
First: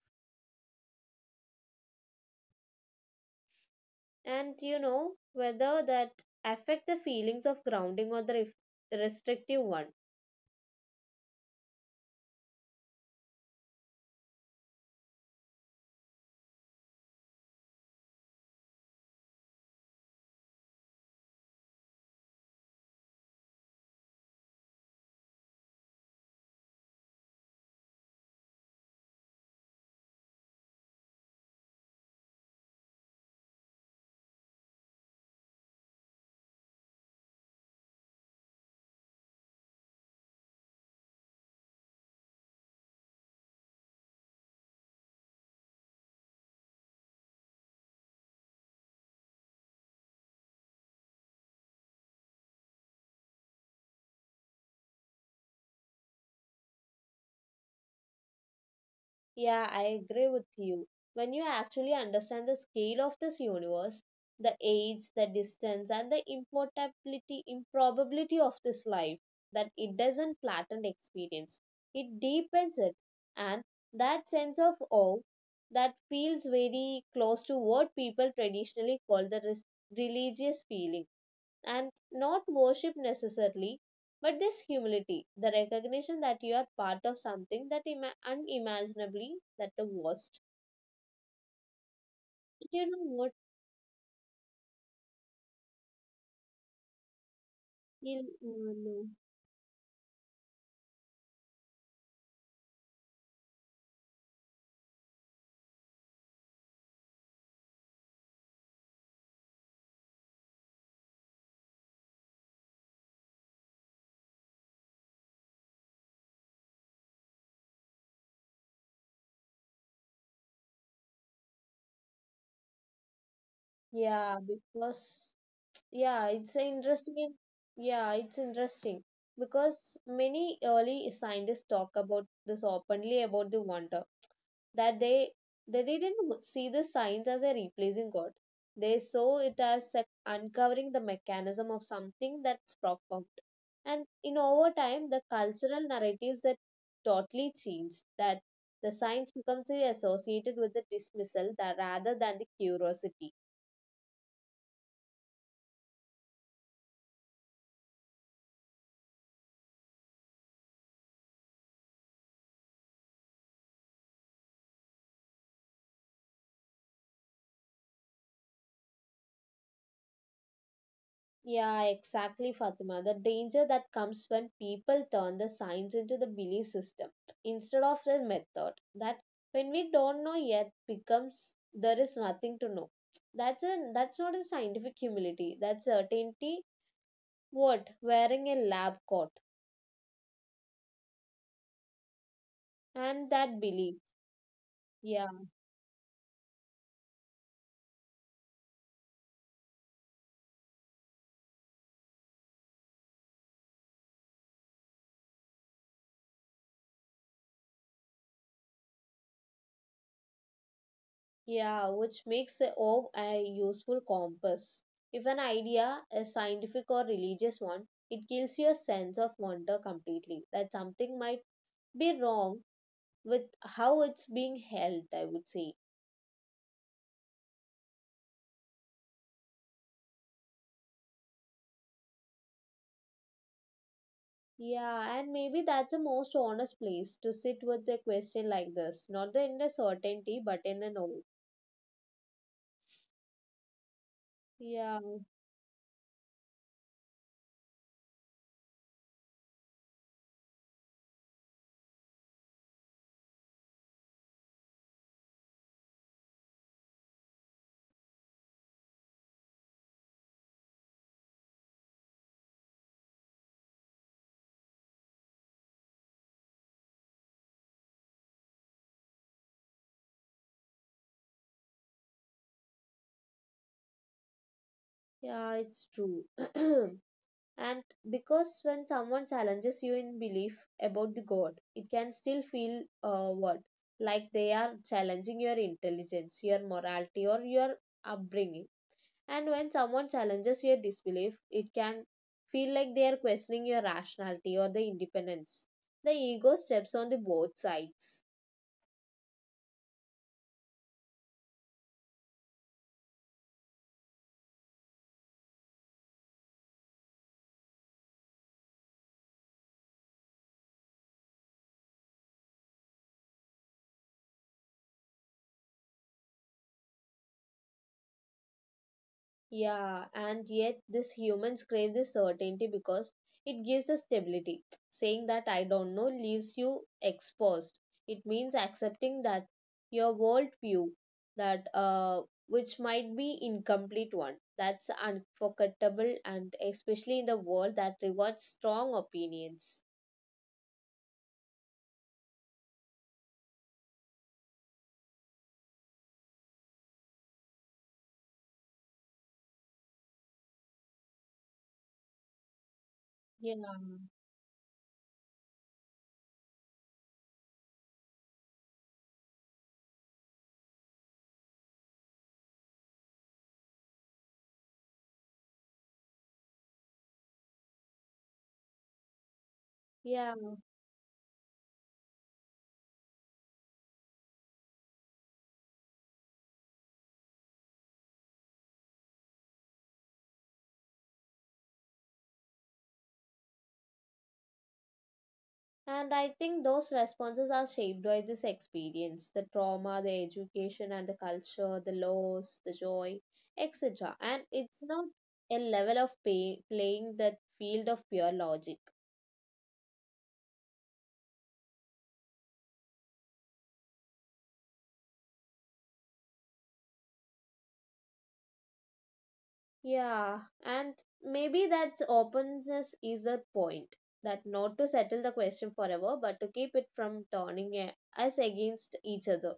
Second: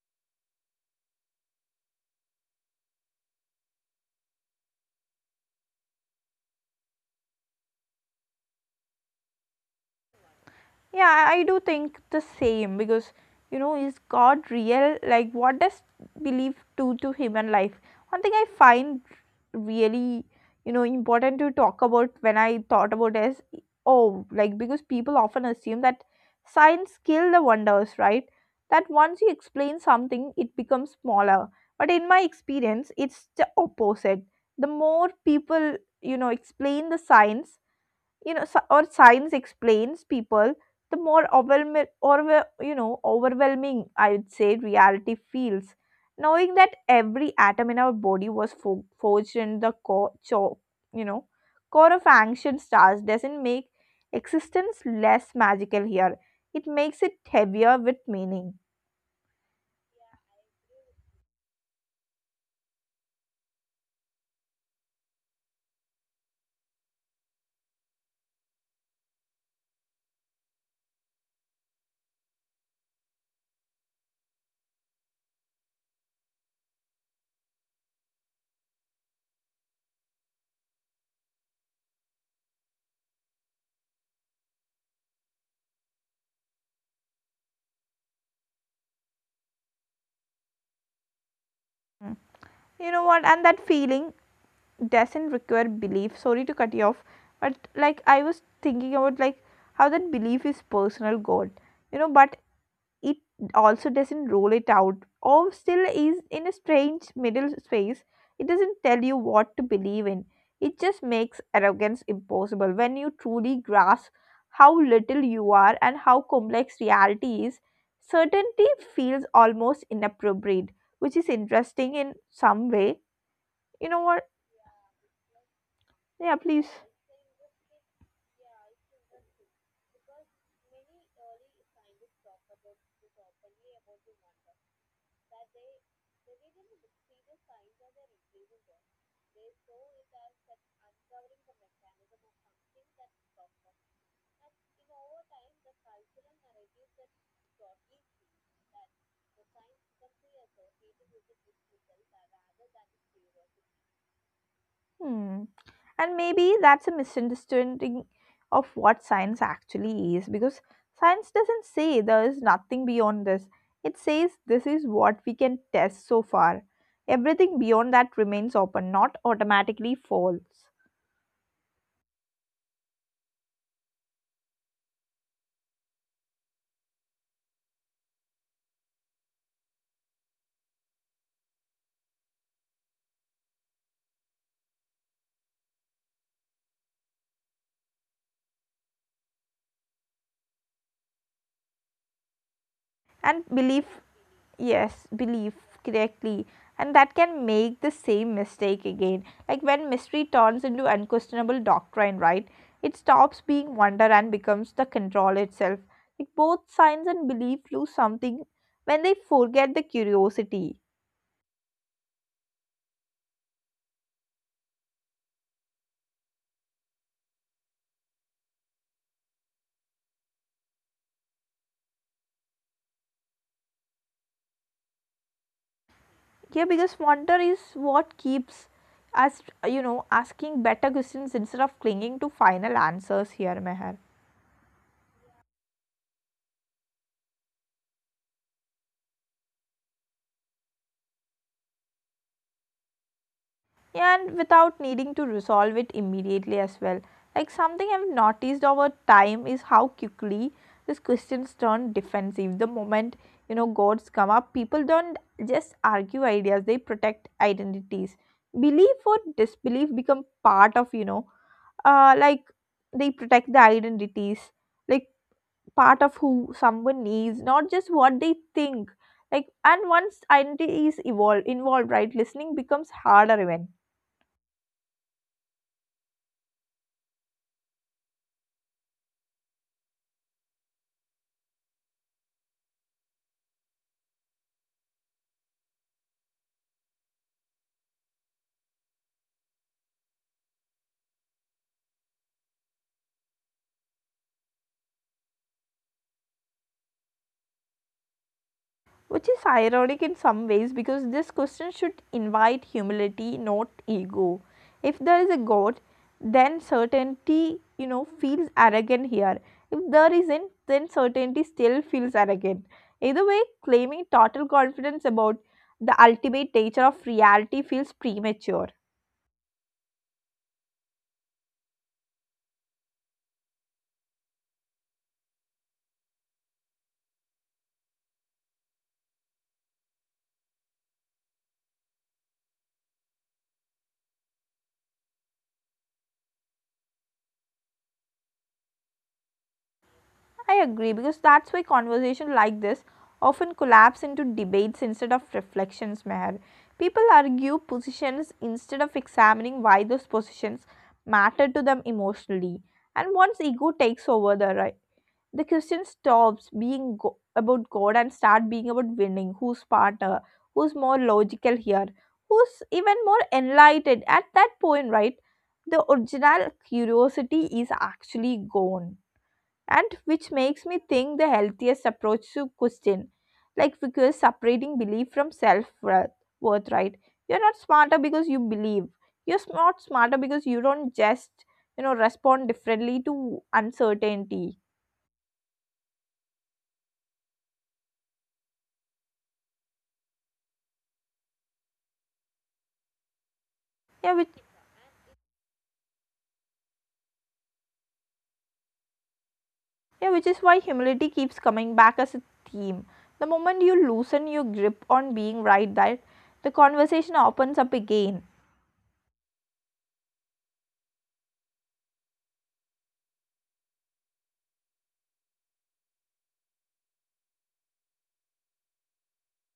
B: and you know whether that affect the feelings of grounding or the restrictive one.
A: Yeah, I do think the same because is God real? Like, what does belief do to human life? One thing I find really, important to talk about when I thought about is oh, like because people often assume that science kill the wonders, right? That once you explain something, it becomes smaller. But in my experience, it's the opposite. The more people, explain the science, sci- or science explains people, the more overwhelming or overwhelming I would say reality feels. Knowing that every atom in our body was forged in the core you know core of ancient stars doesn't make existence less magical here, it makes it heavier with meaning.
B: Yeah, I agree with you. When you actually understand the scale of this universe, the age, the distance, and the impossibility improbability of this life, that it doesn't flatten experience, it deepens it. And that sense of awe, that feels very close to what people traditionally call the religious feeling. And not worship necessarily, but this humility, the recognition that you are part of something that unimaginably that the worst.
A: Mm.
B: You
A: You
B: know
A: know what,
B: what?
A: and that feeling doesn't require belief. Sorry to cut you off, but I
B: You
A: was thinking
B: know,
A: about how that belief is personal god, but it also doesn't rule it out, or still is in a strange middle space. It doesn't tell you what to believe in, it just makes arrogance impossible. When you truly grasp how little you are and how complex reality is, certainty feels almost inappropriate, which is interesting in some way, you know what.
B: yeah, because yeah,
A: Yeah,
B: it's a
A: please.
B: interesting. Yeah, it's interesting because many early scientists talk about this openly about the wonder. That they didn't see the science as a replacing God. They saw it as uncovering the mechanism of something that's profound. And in over time, the cultural narratives that totally changed that the science becomes associated with the dismissal that rather than the curiosity.
A: Hmm. And maybe that's a misunderstanding of what science actually is, because science doesn't say there is nothing beyond this. It says this is what we can test so far. Everything beyond that remains open, not automatically false.
B: Yeah, exactly, Fatima. The danger that comes when people turn the science into the belief system instead of the method. That when we don't know yet becomes there is nothing to know. That's not a scientific humility. That's certainty what wearing a lab coat and
A: And
B: that
A: belief,
B: belief.
A: yes,
B: Yeah,
A: belief, correctly. And that can make the same mistake again, like when mystery turns into unquestionable doctrine, right? It stops being wonder and becomes the control itself. Like both science and belief lose something when they forget the curiosity.
B: yeah, which makes a O a useful compass. If an idea is scientific or religious one, it kills your sense of wonder completely that something might be wrong with how it's being held, I would say.
A: Yeah, because wonder is what keeps us, asking better questions instead of clinging to final answers here, Meher.
B: Yeah, and maybe that's the most honest place to sit with a question like this. Not in the certainty, but in the know.
A: Yeah, and without
B: Yeah,
A: needing to resolve it immediately as well. Like something I've noticed over time is how quickly these questions turn defensive. The moment, gods come up, people don't just argue ideas, they protect identities. Belief or disbelief become part of, uh, like they protect the identities, like part of who someone is, not just what they think. And once identity is evolved, involved, right, listening becomes harder even.
B: yeah, it's true. *clears throat* And because when someone challenges you in belief about the God, it can still feel what? like they are challenging your intelligence, your morality, or your upbringing. And when someone challenges your disbelief, it can feel like they are questioning your rationality or the independence. The ego steps on the both sides.
A: Which is ironic in some ways, because this question should invite humility, not ego. If there is a god, then certainty, feels arrogant here. If there isn't, then certainty still feels arrogant. Either way, claiming total confidence about the ultimate nature of reality feels premature.
B: Yeah, and yet this humans crave this certainty because it gives us stability. Saying that I don't know leaves you exposed. It means accepting that your worldview that which might be incomplete one. That's unforgettable and especially in the world that rewards strong opinions.
A: I agree, because that's why conversations like this often collapse into debates instead of reflections, Meher. People argue positions instead of examining why those positions matter to them emotionally. And once
B: Yeah,
A: ego takes over the right, the Christian stops being about God and start being about winning, who's smarter, who's more logical here, who's even more enlightened. At that point, right, the original curiosity is actually gone, and which
B: yeah.
A: makes me think the healthiest approach to question, because separating belief from self worth, right, you're not smarter because you believe, not smarter because you don't, just, respond differently to uncertainty.
B: And I think those responses are shaped by this experience, the trauma, the education, and the culture, the loss, the joy,
A: yeah
B: etc.
A: which
B: And it's not a level of playing that field of pure logic.
A: yeah, which is why humility keeps coming back as a theme. The moment you loosen your grip on being right, that the conversation opens up again.
B: Yeah, and maybe that openness is a point that not to settle the question forever, but to keep it from turning us against each other.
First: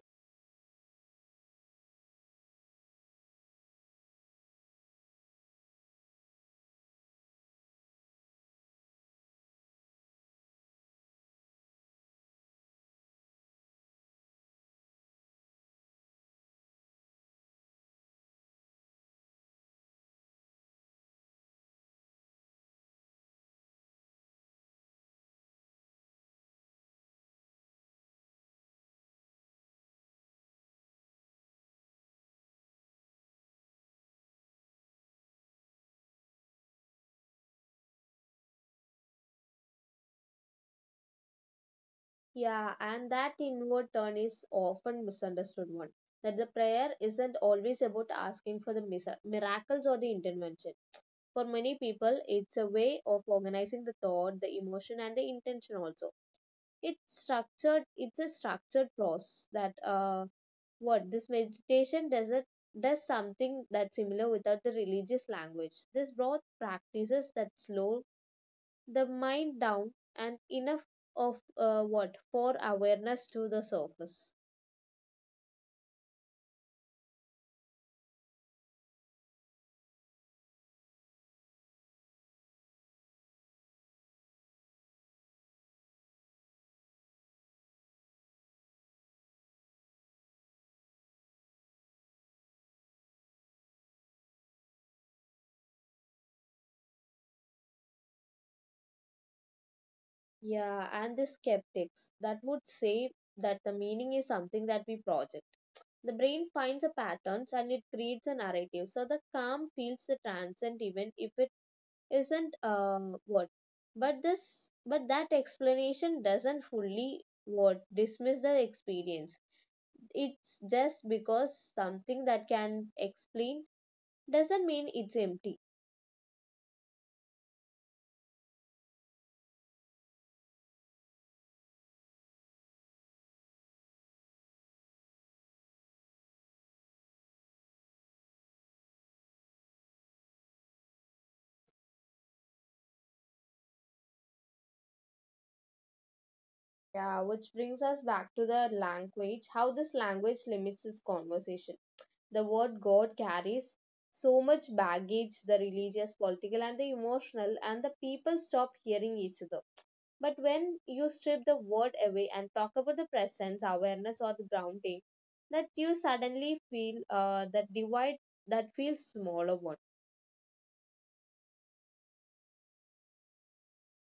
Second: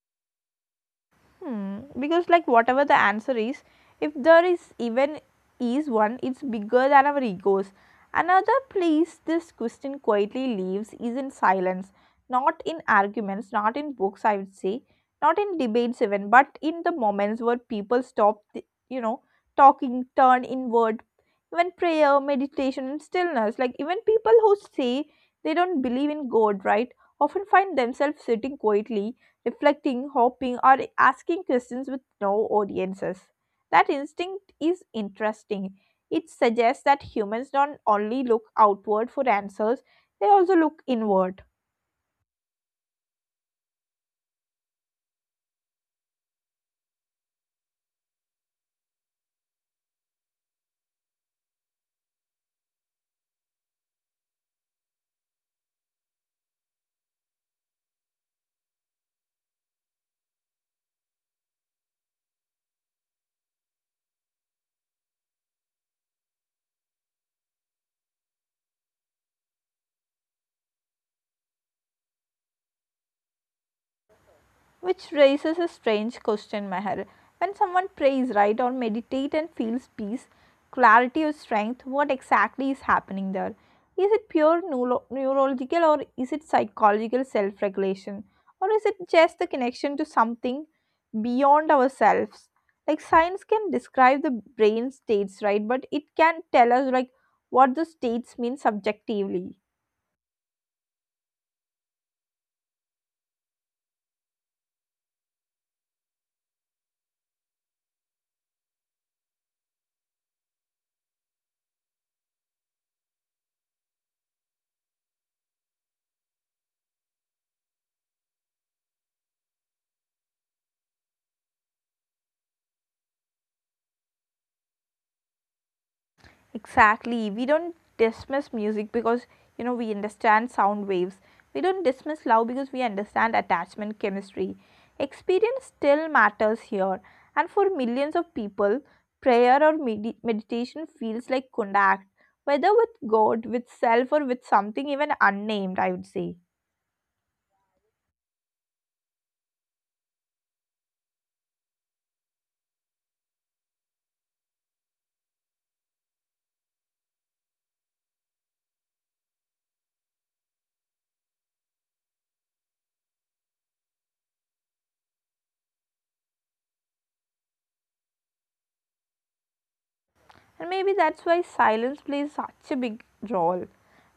A: Hmm. Because whatever the answer is, if there is even is one, it's bigger than our egos. Another place this question quietly leaves is in silence, not in arguments, not in books, I would say, not in debates even, but in the moments where people stop, talking, turn inward, even prayer, meditation, and stillness. Like even people who say they don't believe in God, right, often find themselves sitting quietly reflecting, hoping, or asking questions with no audiences. That instinct is interesting. It suggests that humans don't only look outward for answers, they also look inward.
B: Yeah, and that inward turn is often misunderstood one. That the prayer isn't always about asking for the miracles or the intervention. For many people, it's a way of organizing the thought, the emotion, and the intention also. It's structured. It's a structured process that what this meditation does it does something that's similar without the religious language. This broad practices that slow the mind down and enough of what for awareness to the surface.
A: Which raises a strange question, Meher. When someone prays, right, or meditate and feels peace, clarity, or strength, what exactly is happening there? Is it pure neurological, or is it psychological self regulation? Or is it just the connection to something beyond ourselves? Like science can describe the brain states, right, but it can tell us like what the states mean subjectively.
B: Yeah, and the skeptics that would say that the meaning is something that we project, the brain finds a patterns and it creates a narrative so the calm feels the transient even if it isn't what but this but that explanation doesn't fully what dismiss the experience, it's just because something that can explain doesn't mean it's empty.
A: Exactly. We don't dismiss music because we understand sound waves. We don't dismiss love because we understand attachment chemistry. Experience still matters here, and for millions of people, prayer or meditation feels like contact, whether with God, with self, or with something even unnamed, I would say.
B: Yeah, which brings us back to the language, how this language limits this conversation. The word God carries so much baggage, the religious, political, and the emotional, and the people stop hearing each other. But when you strip the word away and talk about the presence, awareness, or the grounding, that you suddenly feel that divide that feels smaller one.
A: And maybe that's why silence plays such a big role.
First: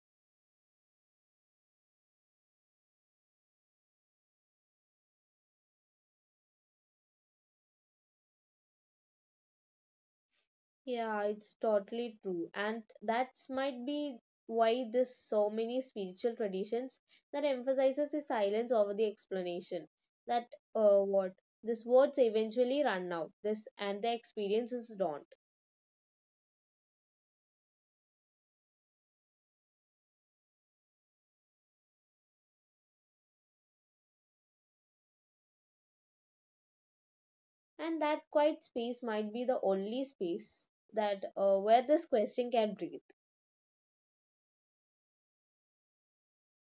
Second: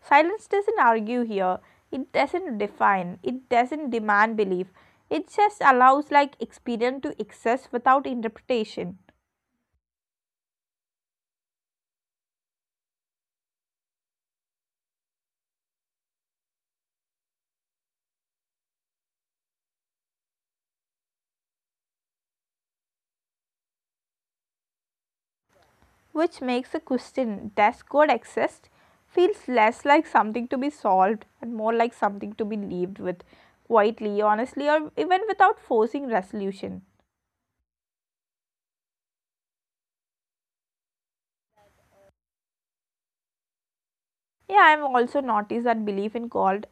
A: Silence doesn't argue here, it doesn't define, it doesn't demand belief. It just allows like experience to exist without interpretation,
B: Yeah, it's totally true. And that's might be why there's so many spiritual traditions that emphasizes the silence over the explanation. That what these words eventually run out, this and the experiences don't.
A: which makes the question does God exist feels less like something to be solved and more like something to be lived with quietly, honestly, or even without forcing resolution.
B: And that quiet space might be the only space that where this question can breathe.
A: Yeah, I've also noticed that belief in God,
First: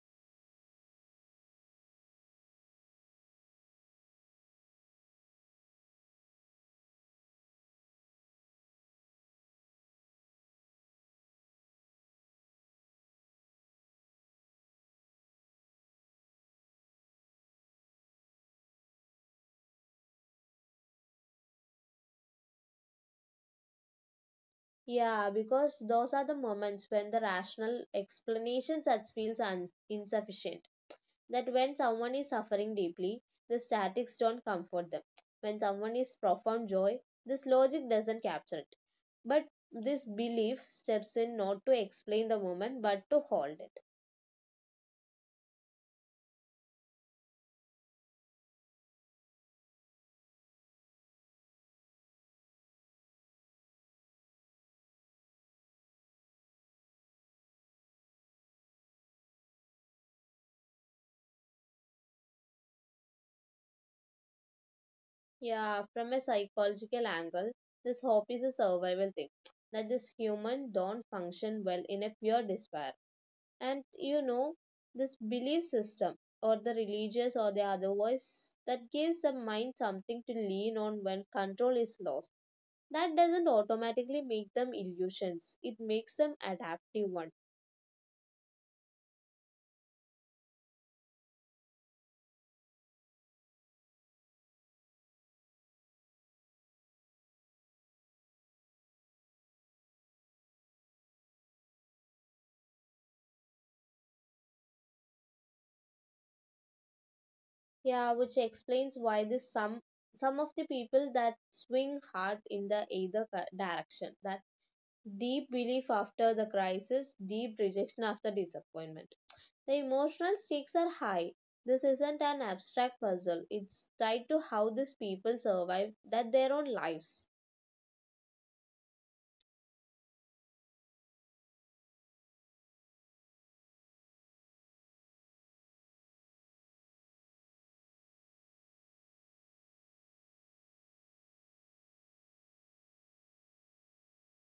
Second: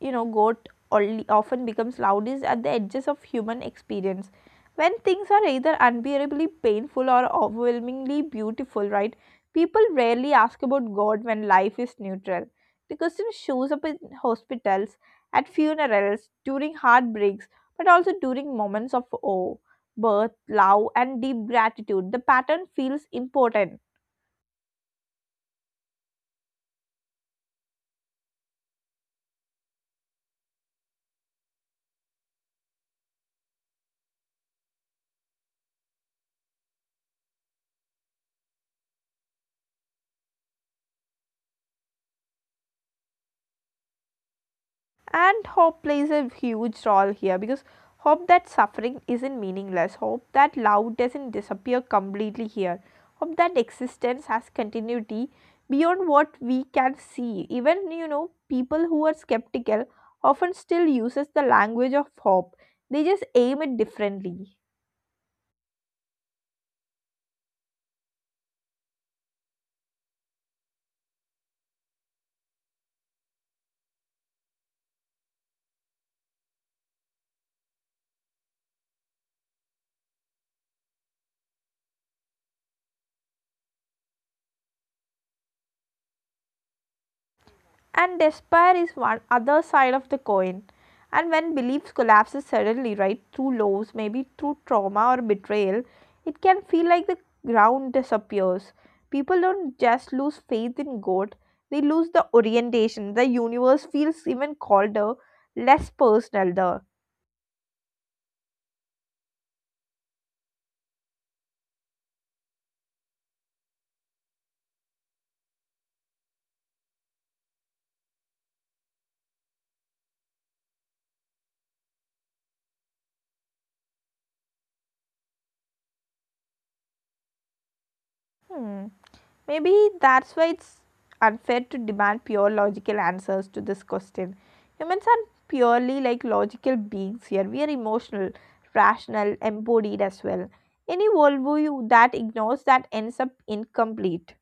A: you know, God only often becomes loudest at the edges of human experience. When things are either unbearably painful or overwhelmingly beautiful, right? People rarely ask about God when life is neutral. The question shows up in hospitals, at funerals, during heartbreaks, but also during moments of awe, birth, love, and deep gratitude. The pattern feels important.
B: Yeah, because those are the moments when the rational explanations that feels insufficient, that when someone is suffering deeply, the statics don't comfort them. When someone is profound joy, this logic doesn't capture it. But this belief steps in not to explain the moment but to hold it.
A: And hope plays a huge role here, because hope that suffering isn't meaningless, hope that love doesn't disappear completely here, hope that existence has continuity beyond what we can see. Even, people who are skeptical often still uses the language of hope, they just aim it differently.
B: Yeah, from a psychological angle, this hope is a survival thing. That this human don't function well in a pure despair. And you know, this belief system or the religious or the other voice that gives the mind something to lean on when control is lost, that doesn't automatically make them illusions. It makes them adaptive one.
A: And despair is one other side of the coin, and when beliefs collapses suddenly, right, through lows, maybe through trauma or betrayal, it can feel like the ground disappears. People don't just lose faith in god, they lose the orientation. The universe feels even colder, less personal. The.
B: Yeah, which explains why this some of the people that swing hard in the either direction. That deep belief after the crisis, deep rejection after disappointment. The emotional stakes are high. This isn't an abstract puzzle. It's tied to how these people survive that their own lives.
A: Hmm. Maybe that's why it's unfair to demand pure logical answers to this question. Humans are purely like logical beings here. We are emotional, rational, embodied as well. Any worldview that ignores that ends up incomplete.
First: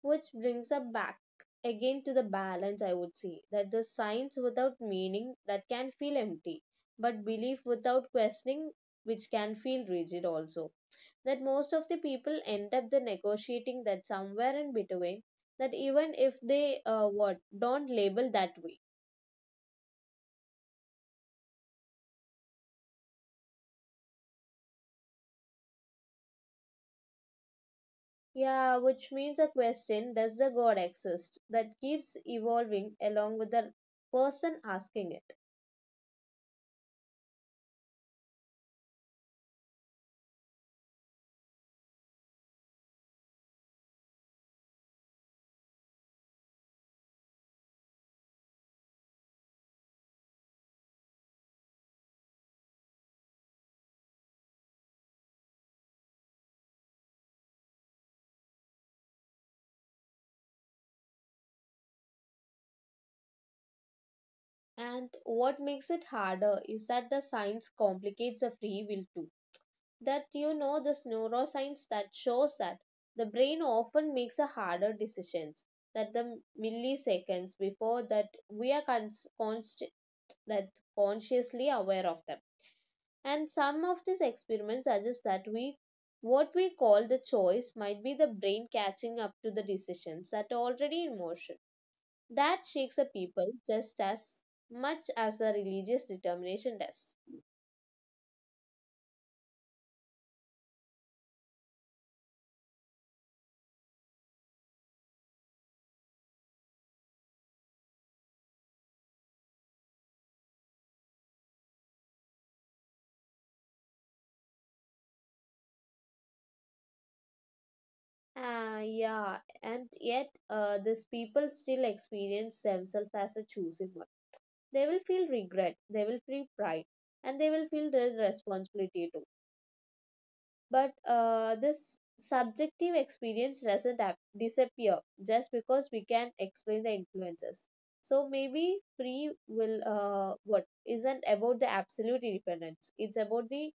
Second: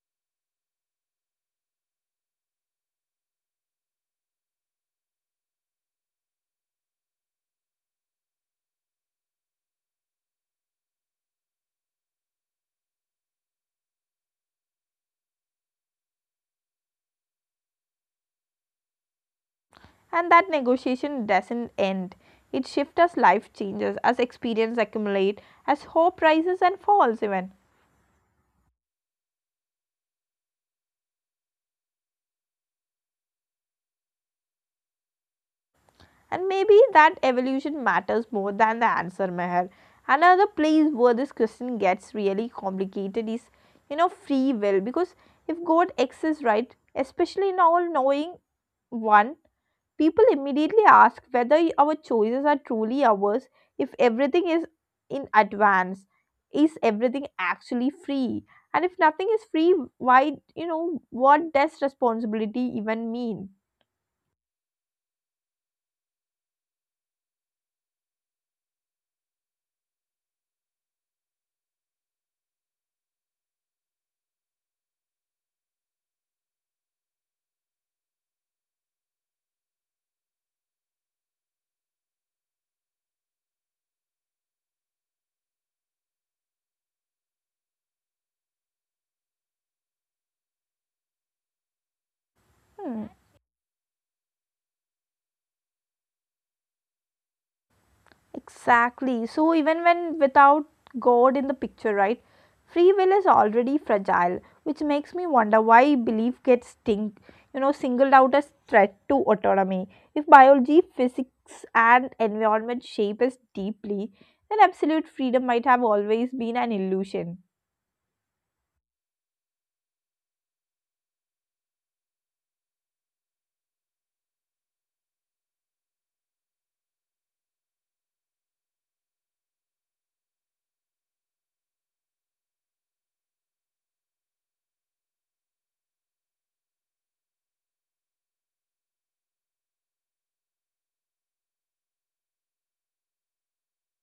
B: Which brings us back again to the balance, I would say, that the science without meaning that can feel empty, but belief without questioning, which can feel rigid also. That most of the people end up the negotiating that somewhere in between, that even if they what don't label that way.
A: And that negotiation doesn't end. It shifts as life changes, as experience accumulate, as hope rises and falls even.
B: Yeah, which means a question does the God exist that keeps evolving along with the person asking it.
A: And maybe that evolution matters more than the answer, Meher. Another place where this question gets really complicated is, free will. Because if God exists, right, especially in all knowing one, people immediately ask whether our choices are truly ours if everything is in advance. Is everything actually free? And if nothing is free, why, what does responsibility even mean?
B: And what makes it harder is that the science complicates the free will too. That you know this neuroscience that shows that the brain often makes a harder decisions that the milliseconds before that we are cons- const- that consciously aware of them. And some of these experiments suggest that we what we call the choice might be the brain catching up to the decisions that are already in motion. That shakes
A: Hmm.
B: a people just as much as a religious determination does.
A: Exactly. So, even when without God in the picture, right, free will is already fragile, which makes me wonder why belief gets singled out as threat to autonomy. If biology, physics, and environment shape us deeply, then absolute freedom might have always been an illusion.
B: Ah, yeah, and yet these people still experience themselves as a choosing one. They will feel regret, they will feel pride, and they will feel their responsibility too. But this subjective experience doesn't disappear just because we can explain the influences. So maybe free will what isn't about the absolute independence. It's about the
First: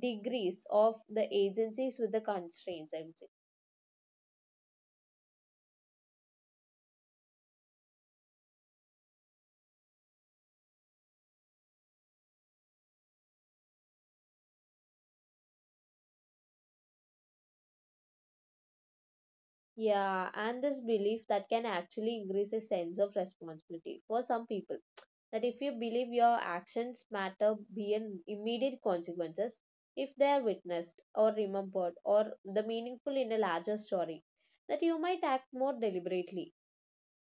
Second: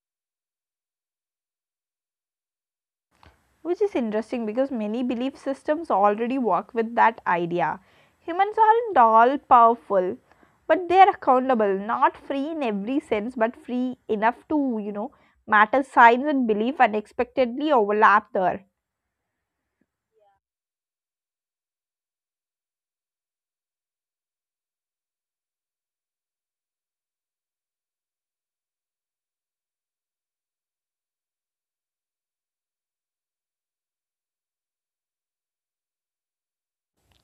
B: degrees of the agencies with the constraints, I would say.
A: Which is interesting because many belief systems already work with that idea. Humans aren't all powerful, but they are accountable, not free in every sense, but free enough to, matter. Science and belief unexpectedly overlap there.
B: Yeah, and this belief that can actually increase a sense of responsibility for some people. That if you believe your actions matter beyond immediate consequences, if they are witnessed or remembered or the meaningful in a larger story, that you might act more deliberately.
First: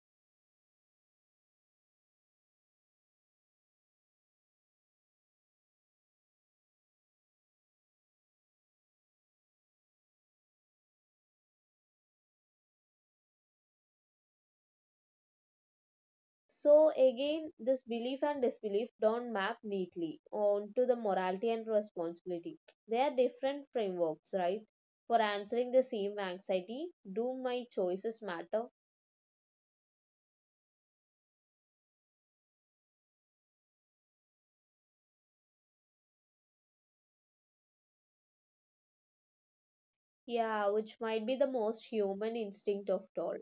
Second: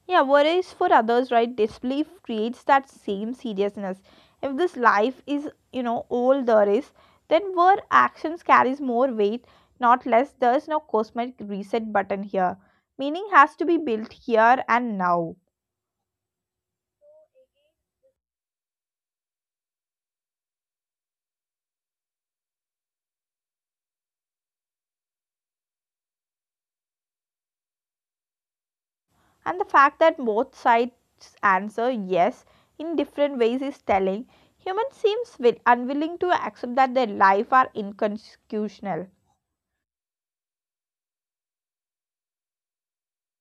A: Yeah, whereas for others, right, disbelief creates that same seriousness. If this life is, all there is, then where actions carries more weight, not less. There is no cosmetic reset button here. Meaning has to be built here and now.
B: So again, this belief and disbelief don't map neatly onto the morality and responsibility. They are different frameworks, right? For answering the same anxiety, do my choices matter?
A: And the fact that both sides answer yes in different ways is telling. Humans seems will, unwilling to accept that their life are inconsequential.
B: Yeah, which might be the most human instinct of all.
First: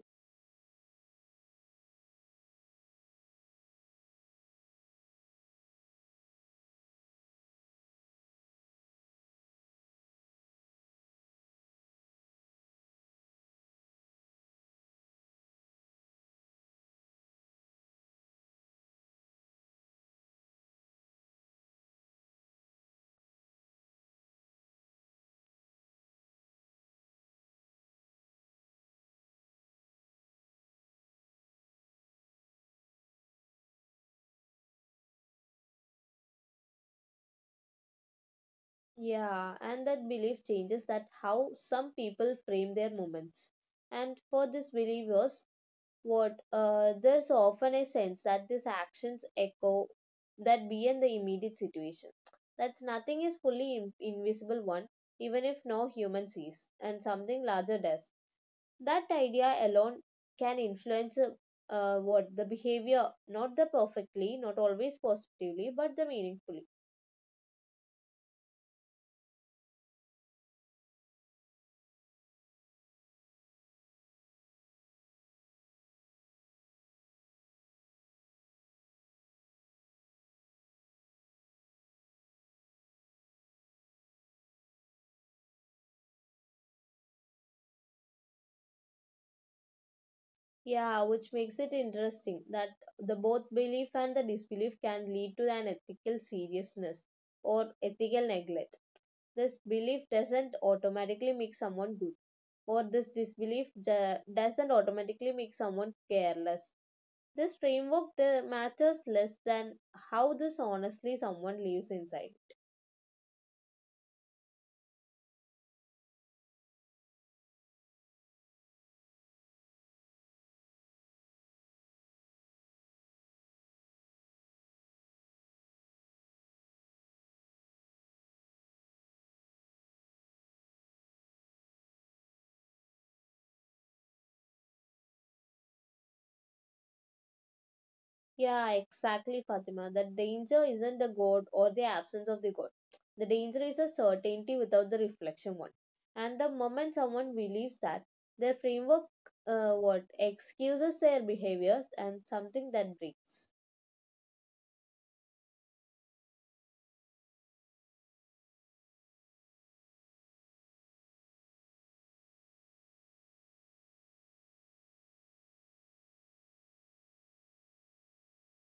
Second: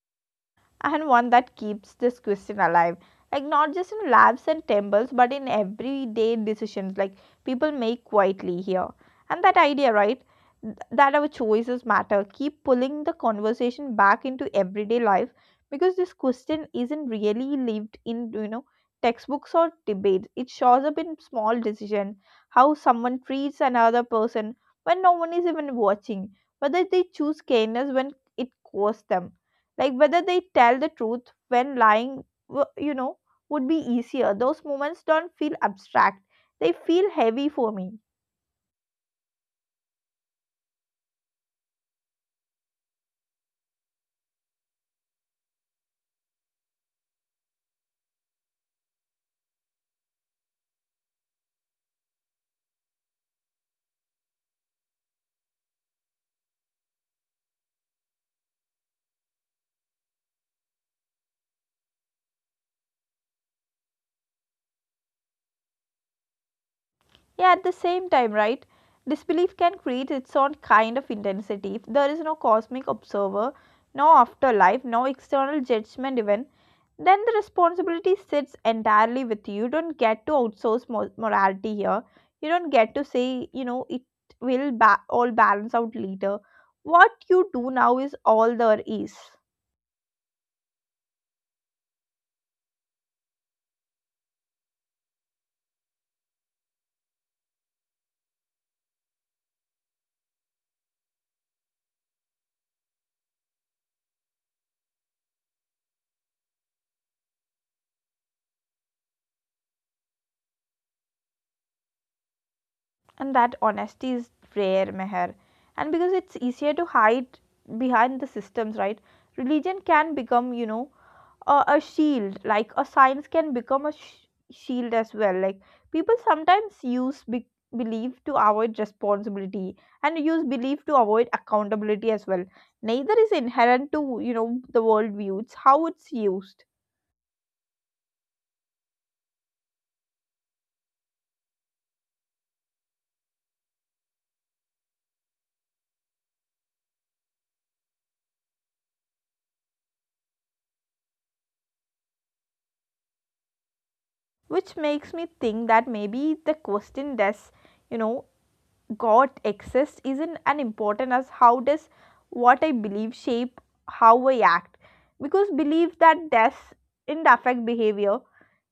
A: And one that keeps this question alive, like not just in labs and temples but in everyday decisions like people make quietly here. And that idea, right, that our choices matter keep pulling the conversation back into everyday life, because this question isn't really lived in, textbooks or debates. It shows up in small decision how someone treats another person when no one is even watching, whether they choose kindness when it costs them, like whether they tell the truth when lying w- you know would be easier. Those moments don't feel abstract, they feel heavy for me.
B: Yeah, and that belief changes that how some people frame their moments. And for these believers, what there's often a sense that these actions echo that beyond the immediate situation, that nothing is fully invisible one, even if no human sees and something larger does. That idea alone can influence what the behavior, not the perfectly, not always positively, but the meaningfully.
A: Yeah, at the same time, right, disbelief can create its own kind of intensity. If there is no cosmic observer, no afterlife, no external judgment, even then the responsibility sits entirely with you. You don't get to outsource morality here. You don't get to say, it will all balance out later. What you do now is all there is.
B: Yeah, which makes it interesting that the both belief and the disbelief can lead to an ethical seriousness or ethical neglect. This belief doesn't automatically make someone good, or this disbelief doesn't automatically make someone careless. This framework matters less than how this honestly someone lives inside.
A: And that honesty is rare, Meher. And because it's easier to hide behind the systems, right? Religion can become, a shield, like a science can become a shield as well. Like, people sometimes use belief to avoid responsibility, and use belief to avoid accountability as well. Neither is inherent to, the worldview; it's how it's used.
B: Yeah, exactly, Fatima. The danger isn't the God or the absence of the God. The danger is a certainty without the reflection one. And the moment someone believes that, their framework what excuses their behaviors and something that breaks.
A: Which makes me think that maybe the question, does you know God exists, isn't as important as how does what I believe shape how I act. Because belief that doesn't affect behavior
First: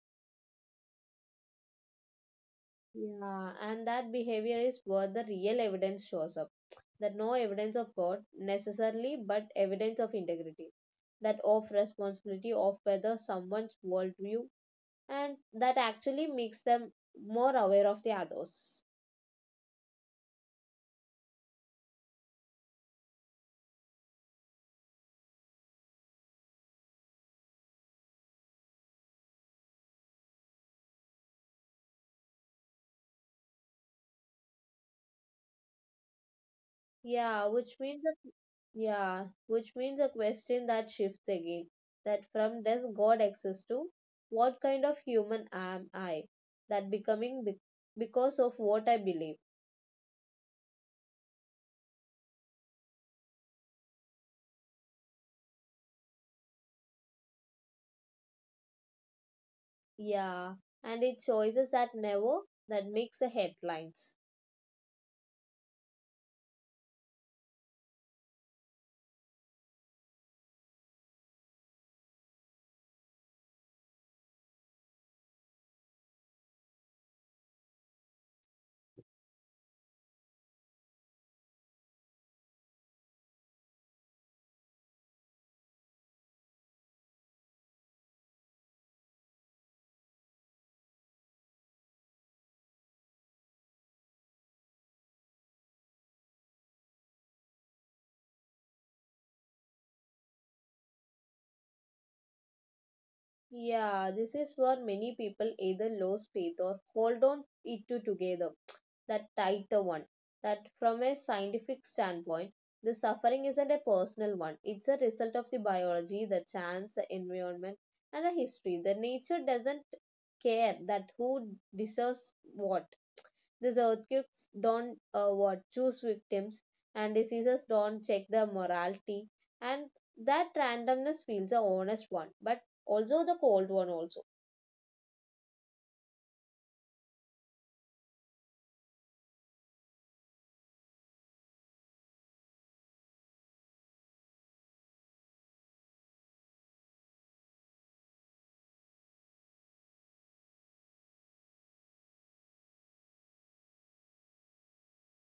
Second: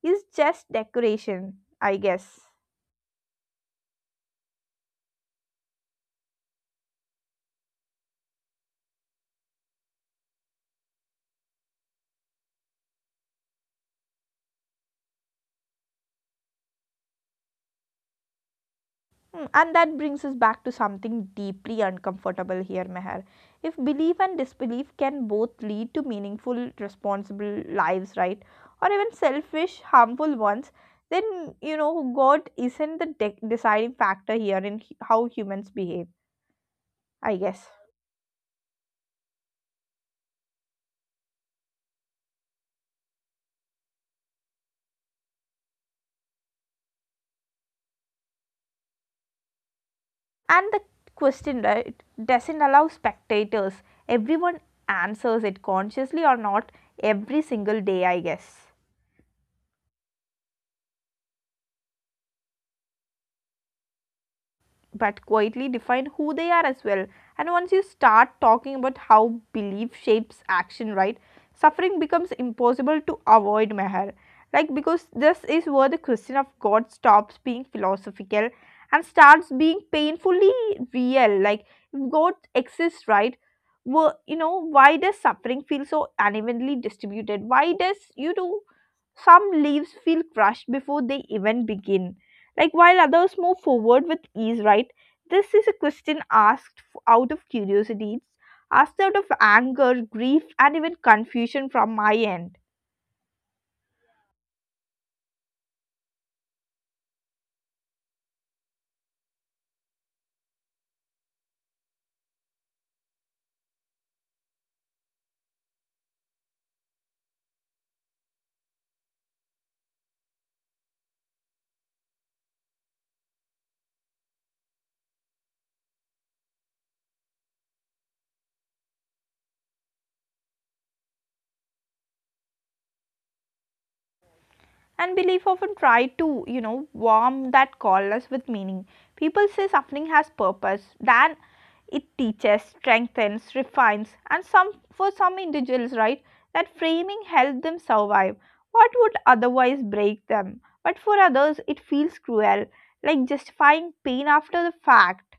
A: is just decoration, I guess.
B: Yeah, and that behavior is what the real evidence shows up. That no evidence of God necessarily, but evidence of integrity, that of responsibility, of whether someone's worldview, and that actually makes them more aware of the others.
A: Hmm. And that brings us back to something deeply uncomfortable here, Meher. If belief and disbelief can both lead to meaningful, responsible lives, right? Or even selfish, harmful ones, then, you know, God isn't the deciding factor here in how humans behave, I
B: Yeah,
A: guess.
B: which means that yeah, which means a question that shifts again. That from does God exist to what kind of human am I? That becoming because of what I believe.
A: And the question, right, doesn't allow spectators. Everyone answers it, consciously or not, every single day, I guess.
B: Yeah, and it choices that never that makes the headlines.
A: But quietly define who they are as well. And once you start talking about how belief shapes action, right, suffering becomes impossible to avoid, Meher. Like, because this is where the question of God stops being philosophical and starts being painfully real. Like, if God exists, right, well, you know, why does suffering feel so unevenly distributed? Why does, you know, some leaves feel crushed before they even begin, like while others move forward with ease, right? This is a question asked out of curiosity, it's asked out of anger, grief and even confusion from my end.
B: Yeah, this is where many people either lose faith or hold on it to together. *tsk* That tighter one. That from a scientific standpoint, the suffering isn't a personal one. It's a result of the biology, the chance, the environment, and the history. The nature doesn't care that who deserves what. These earthquakes don't what choose victims, and diseases don't check the morality, and that randomness feels the honest one, but also the cold one also.
A: And belief often try to, you know, warm that coldness with meaning. People say suffering has purpose, then it teaches, strengthens, refines, and some, for some individuals, right, that framing helped them survive what would otherwise break them. But for others, it feels cruel, like justifying pain after the fact.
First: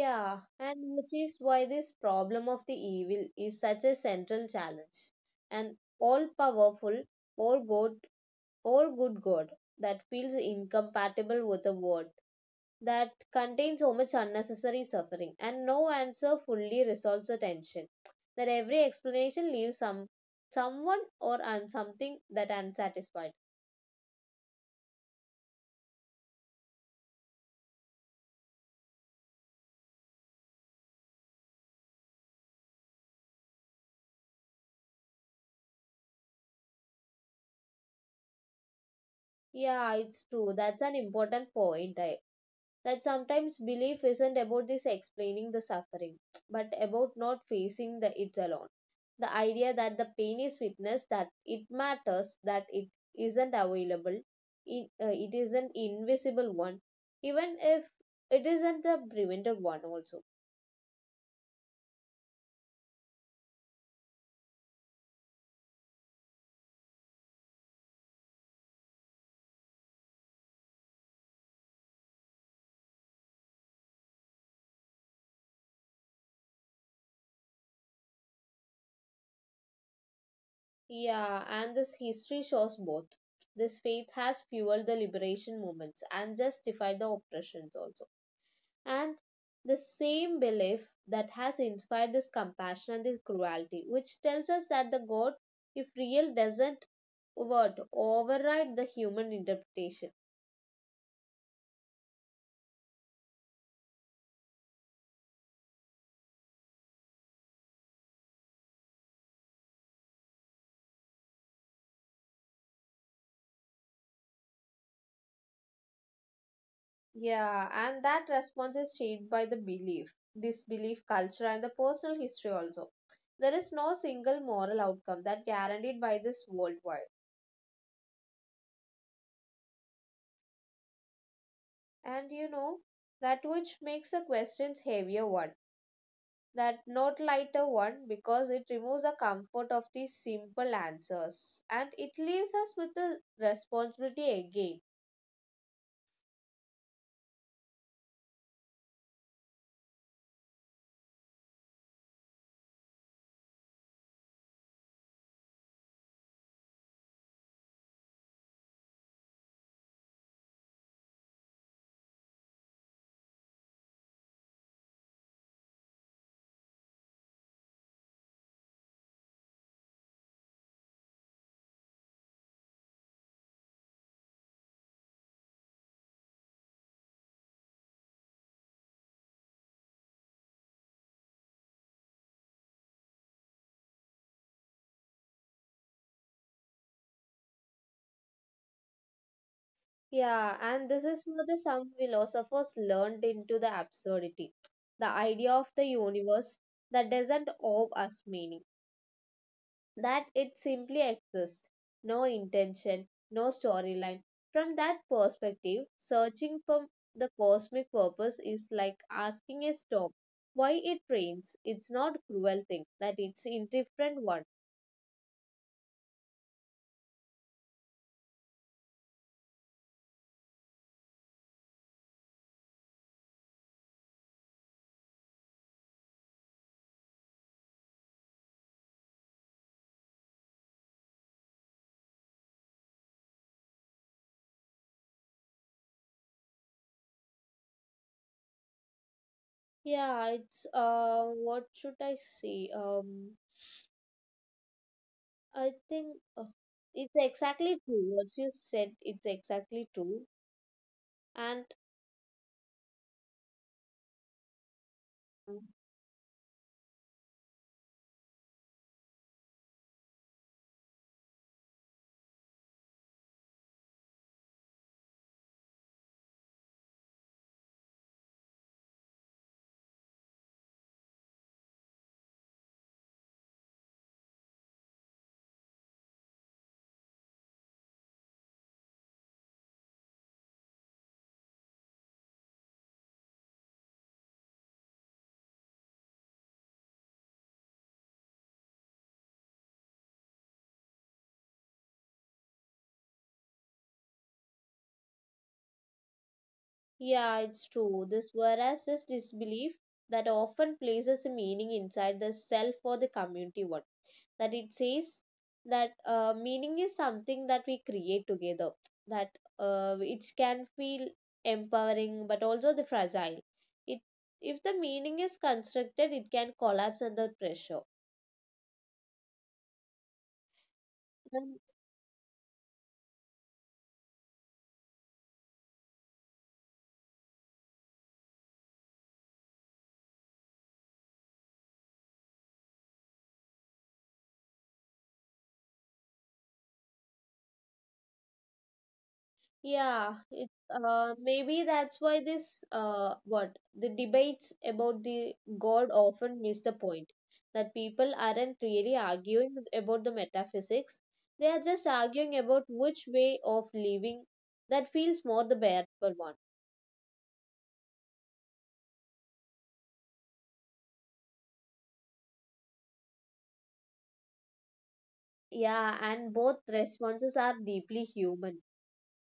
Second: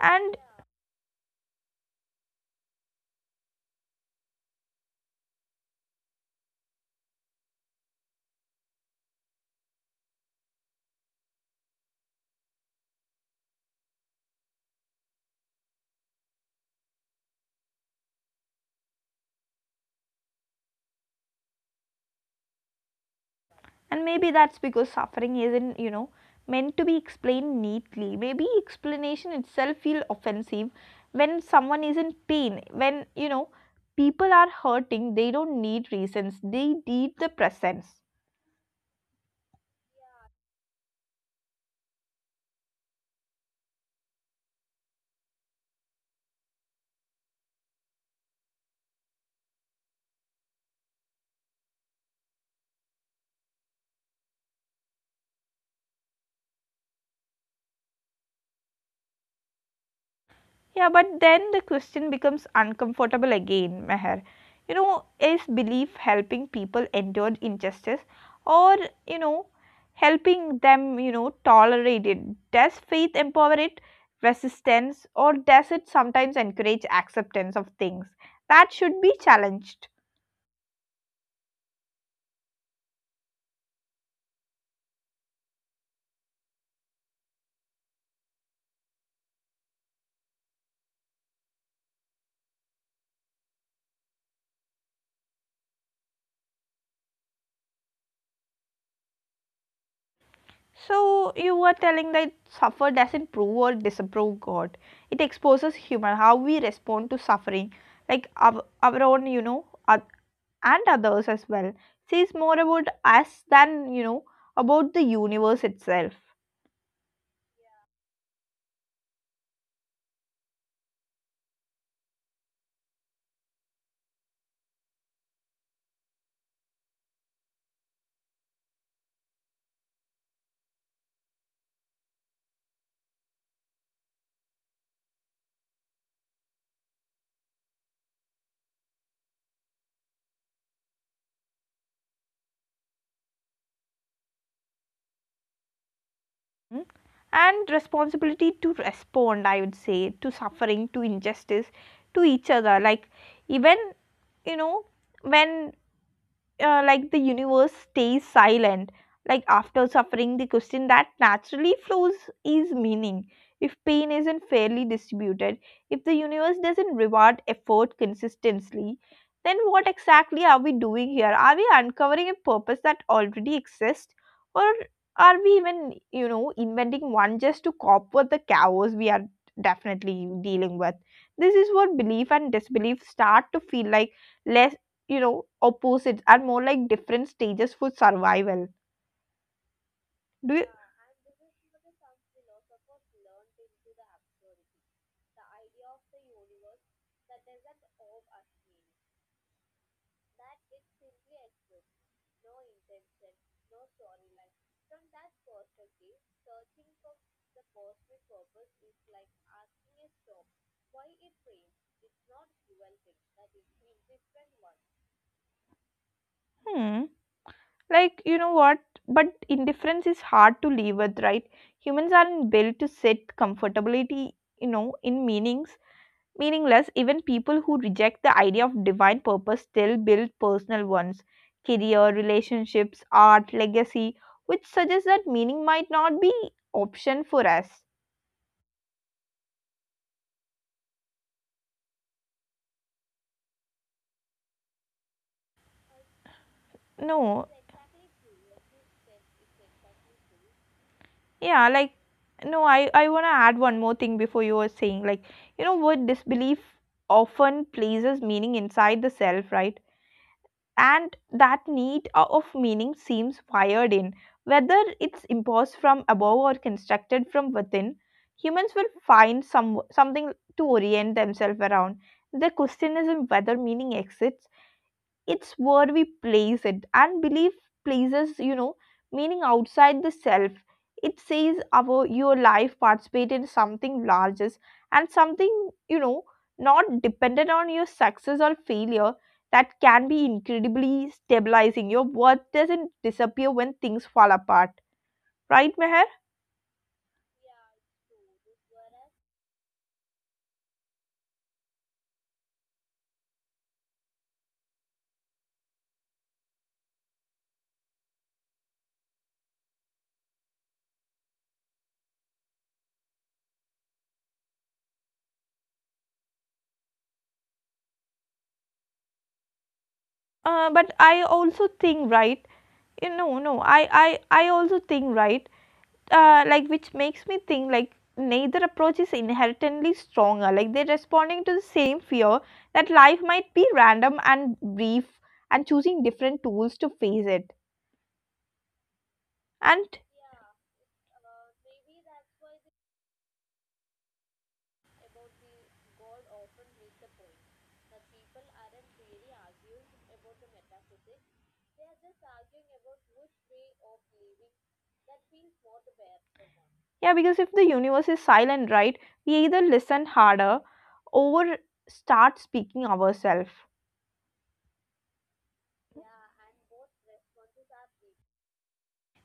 A: And
B: and which is why this problem of the evil is such a central challenge. An all-powerful, all-good, all-good God that feels incompatible with the world that contain so much unnecessary suffering, and no answer fully resolves the tension. That every explanation leaves someone or something that unsatisfied.
A: and maybe that's because suffering isn't, you know, meant to be explained neatly. Maybe explanation itself feel offensive. When someone is in pain, when, you know, people are hurting, they don't need reasons, they need the presence.
B: Yeah, it's true. That's an important point. That sometimes belief isn't about this explaining the suffering, but about not facing the it alone. The idea that the pain is witnessed, that it matters, that it isn't available, it is an invisible one, even if it isn't the prevented one also.
A: Yeah, but then the question becomes uncomfortable again, Meher. You know, is belief helping people endure injustice, or, you know, helping them, you know, tolerate it? Does faith empower it, resistance, or does it sometimes encourage acceptance of things that should be challenged?
B: Yeah, and this history shows both. This faith has fueled the liberation movements and justified the oppressions also. And the same belief that has inspired this compassion and this cruelty, which tells us that the God, if real, doesn't what override the human interpretation.
A: So, you were telling that suffer doesn't prove or disapprove God. It exposes human, how we respond to suffering, like our own, you know, and others as well, says more about us than, you know, about the universe itself.
B: Yeah, and that response is shaped by the belief, disbelief culture, and the personal history also. There is no single moral outcome that guaranteed by this worldwide. And you know, that which makes the questions heavier one, that not lighter one, because it removes the comfort of these simple answers and it leaves us with the responsibility again.
A: Mm. And responsibility to respond, I would say, to suffering, to injustice, to each other, like, even, you know, when, like the universe stays silent, like after suffering, the question that naturally flows is meaning. If pain isn't fairly distributed, if the universe doesn't reward effort consistently, then what exactly are we doing here? Are we uncovering a purpose that already exists, or are we even, you know, inventing one just to cope with the chaos we are definitely dealing with? This is what belief and disbelief start to feel like, less, you know, opposites are more like different stages for survival.
B: Yeah,
A: Do you?
B: and this is what the some philosophers learned into the absurdity. The idea of the universe that doesn't owe us meaning, that it simply exists. No intention, no storyline. From that perspective, searching for the cosmic purpose is like asking a storm why it rains. It's not cruel thing that it's indifferent one.
A: Hmm. Like, you know what? But indifference is hard to live with, right? Humans aren't built to sit comfortably, you know, in meanings, meaningless. Even people who reject the idea of divine purpose still build personal ones: career, relationships, art, legacy, which suggests that meaning might not be option for us.
B: Yeah, it's what should I say? I think it's
A: No.
B: exactly true. What you said, it's exactly true. And
A: Yeah, like, no, I want to add one more thing. Before you were saying, like, you know what, disbelief often places meaning inside the self, right? And that need of meaning seems wired in, whether it's imposed from above or constructed from within. Humans will find something to orient themselves around. The question is in whether meaning exists, it's where we place it. And belief places, you know, meaning outside the self. It says our, your life participated in something larger, and something, you know, not dependent on your success or failure. That can be incredibly stabilizing. Your worth doesn't disappear when things fall apart, right, Meher?
B: yeah, it's true. This voracious disbelief that often places a meaning inside the self or the community one. That it says that meaning is something that we create together. That it can feel empowering, but also the fragile. It if the meaning is constructed, it can collapse under pressure.
A: But I also think, right, you know, no I I also think, right, like, which makes me think like neither approach is inherently stronger. Like, they're responding to the same fear that life might be random and brief, and choosing different tools to face it. And
B: Yeah, it maybe that's why this what the debates about the God often miss the point, that people aren't really arguing about the metaphysics. They are just arguing about which way of living that feels more the bearable one.
A: yeah, because if the universe is silent, right, we either listen harder or start speaking ourselves.
B: Yeah, and both responses are deeply human.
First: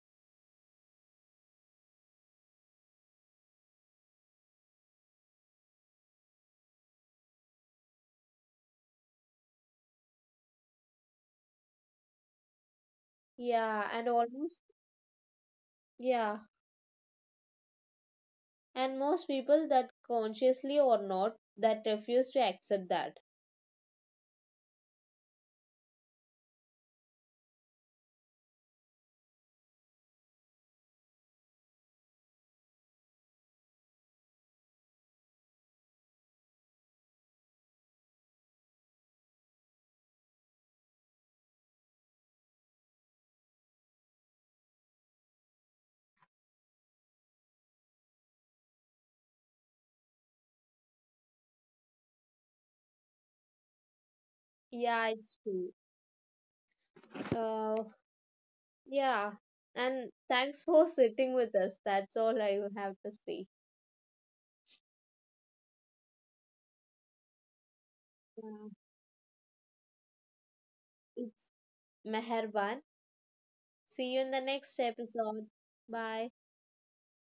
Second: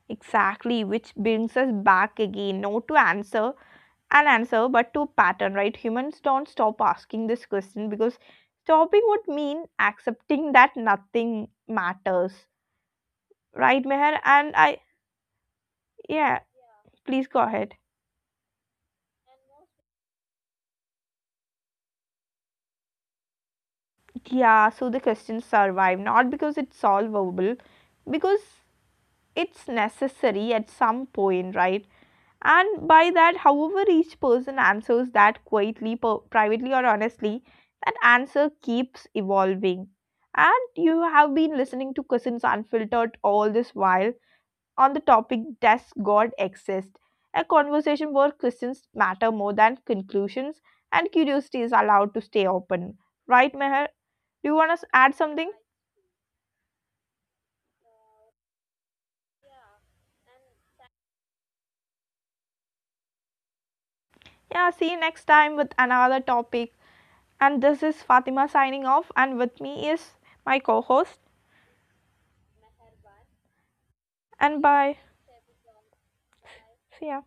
A: Exactly, which brings us back again, no, to answer, an answer, but to pattern, right? Humans don't stop asking this question because stopping would mean accepting that nothing matters. Right,
B: Yeah, and
A: Meher? And
B: almost
A: I,
B: yeah,
A: yeah, please go ahead.
B: and most people that consciously or not that refuse to accept that.
A: Yeah, so the question survive, not because it's solvable, because it's necessary at some point, right? And by that, however, each person answers that quietly, privately, or honestly, that answer keeps evolving. And you have been listening to Cousins Unfiltered all this while, on the topic, Does God Exist? A conversation where questions matter more than conclusions and curiosity is allowed to stay open. Right, Meher? Do you want to
B: Yeah,
A: add
B: it's
A: something?
B: true. Uh, Yeah, and thanks for sitting with us. That's all I have to say.
A: Yeah, see you next time with another topic. And this is Fatima
B: Yeah.
A: signing off, and with me is my co host.
B: It's Meherban. See you in the
A: And
B: next
A: bye.
B: episode. Bye.
A: See ya.